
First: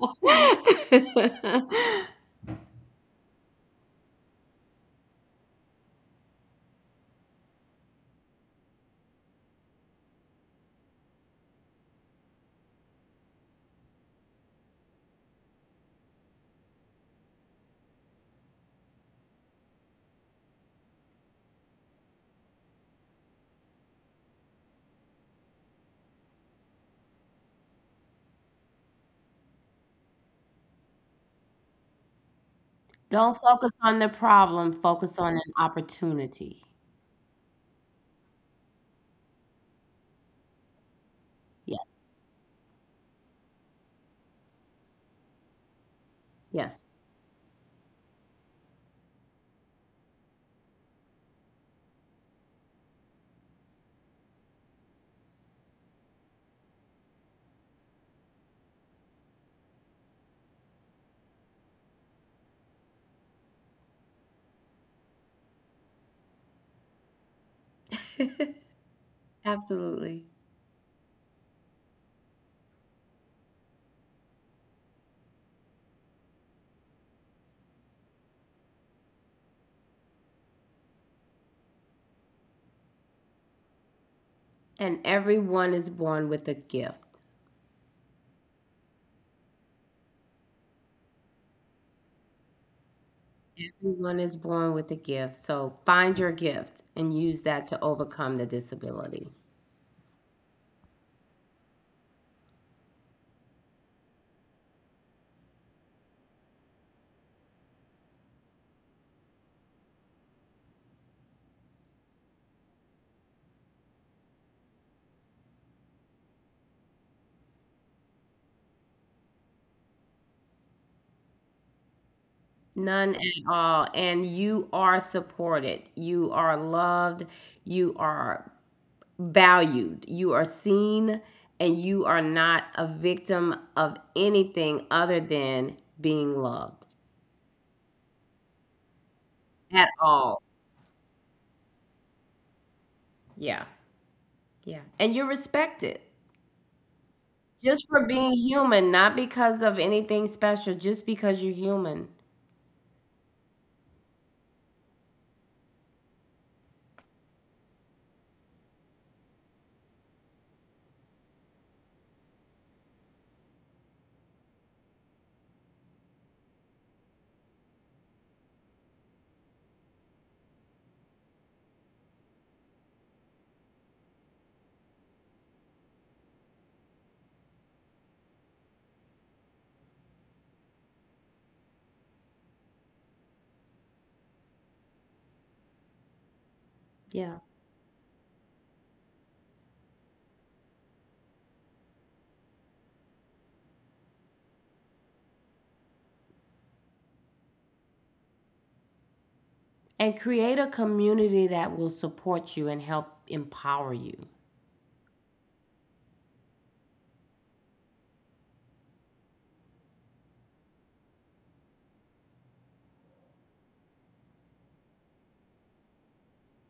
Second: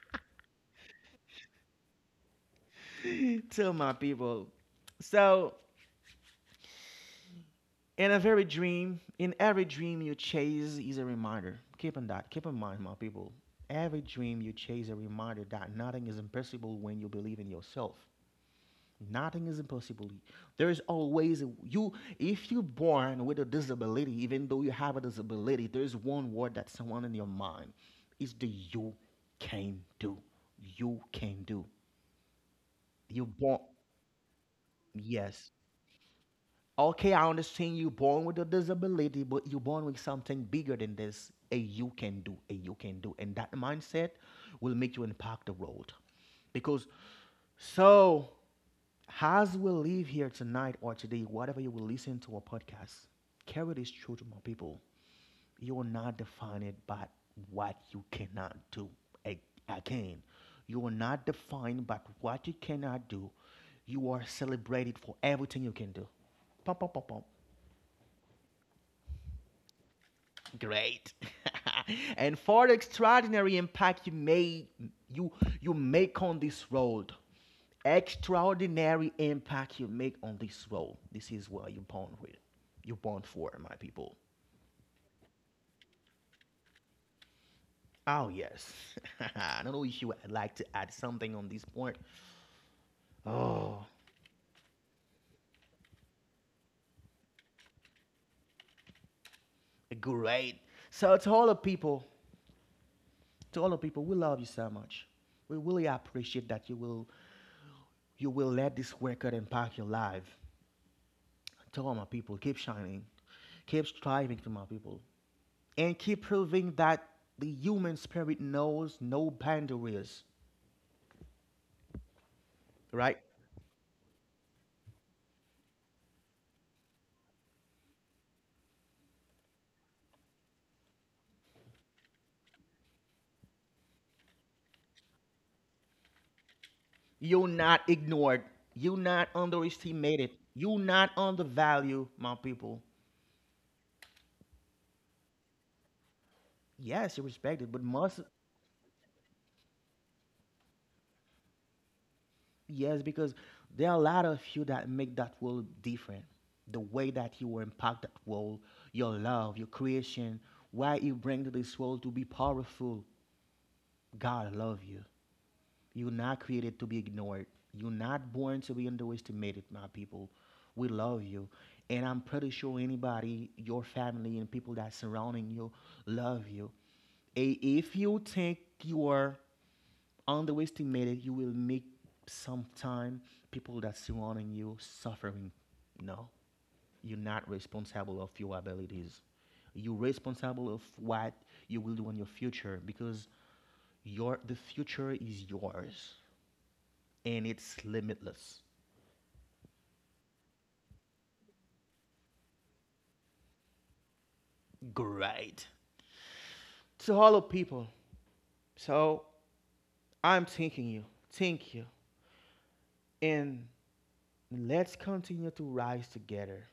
S1: To my people. So in a very dream, in every dream you chase is a reminder. Keep in that. Keep in mind, my people. Every dream you chase a reminder that nothing is impossible when you believe in yourself. Nothing is impossible. There is always a, you. If you're born with a disability, even though you have a disability, there is one word that someone in your mind is the you can do. You can do. You
S2: Don't
S1: born.
S2: focus on the problem, focus on
S1: Yes,
S2: an opportunity.
S1: okay, I understand you're born with a disability, but you're born with something bigger than this. A
S2: Yes,
S1: you can do, a you can do. And that mindset will make you impact the world.
S2: yes.
S1: Because so as we leave here tonight or today, whatever you will listen to a podcast, carry this truth, my people. You're not defined by what you cannot do. A again. You are not defined by what you cannot do. You are celebrated for everything you can do. Pum, pum, pum, pum.
S2: Absolutely.
S1: Great. And for the extraordinary impact you made, you you make on this road. Extraordinary impact you make on this road. This is what you're born with. You're born for, my people.
S2: And everyone is born with a gift.
S1: Oh yes. I don't know you would like to add something on this point. Oh,
S2: Everyone is born with a gift. So find your gift and use that to overcome the disability.
S1: great. So to all the people, to all the people, we love you so much. We really appreciate that you will let this record impact your life. To all my people, keep shining, keep striving to my people, and keep proving that the human spirit knows no boundaries.
S2: None
S1: Right?
S2: at all. And you are supported. You are loved. You are valued. You are seen. And you are not a victim of anything other than being loved
S1: You're not ignored. You're not
S2: at
S1: underestimated.
S2: all.
S1: You're not undervalued, my people.
S2: Yeah. Yeah. And you're respected.
S1: Yes, you're respected, but
S2: Just for
S1: most
S2: being human, not because of anything special, just because you're human.
S1: yes, because there are a lot of you that make that world different. The way that you will impact that world, your love, your creation, why you bring to this world to be powerful. God love you. You're not created to be ignored. You're not born to be underestimated, my people. We love you. And I'm pretty sure anybody, your family and people that surrounding you love you. If you think you are underestimated, you will make sometime people that surrounding you suffering. No, you're
S2: Yeah.
S1: not responsible of your abilities. You're responsible of what you will do in your future because your the future is yours and it's limitless.
S2: And create a community that will support you and help empower you.
S1: Great. To all the people. So I'm thanking you. Thank you. And let's continue to rise together.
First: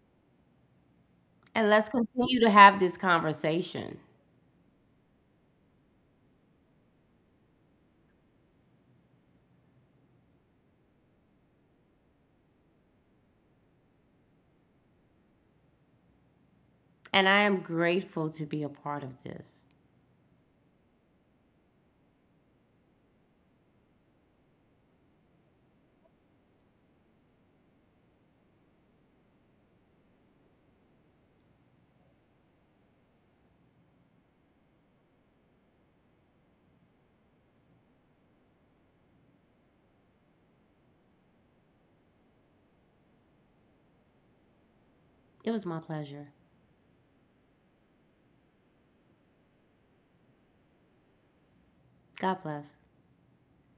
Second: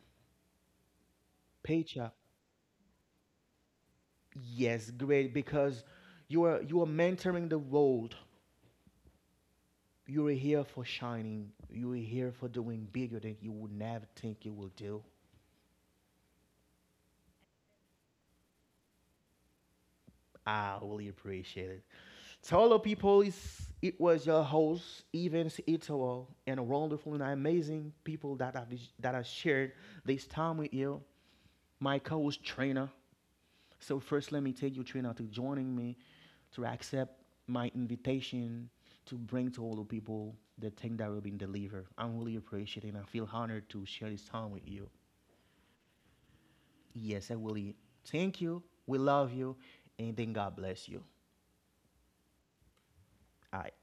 S2: And let's
S1: Page up.
S2: continue to have this conversation.
S1: Yes, great because you are mentoring the world. You are here for shining. You are here for doing bigger than you would never think you will do.
S2: And I am grateful to be a part of this.
S1: I really appreciate it. So hello people, it was your host Evans Ito and wonderful and amazing people that have shared this time with you. My co-host trainer. So first, let me take you, Trina, to joining me to accept my invitation to bring to all the people the thing that will be delivered. I'm really appreciating. I feel honored to share this time with you.
S2: It was my pleasure.
S1: Yes, I really thank you. We love you, and then God bless you.
S2: God bless.
S1: All right.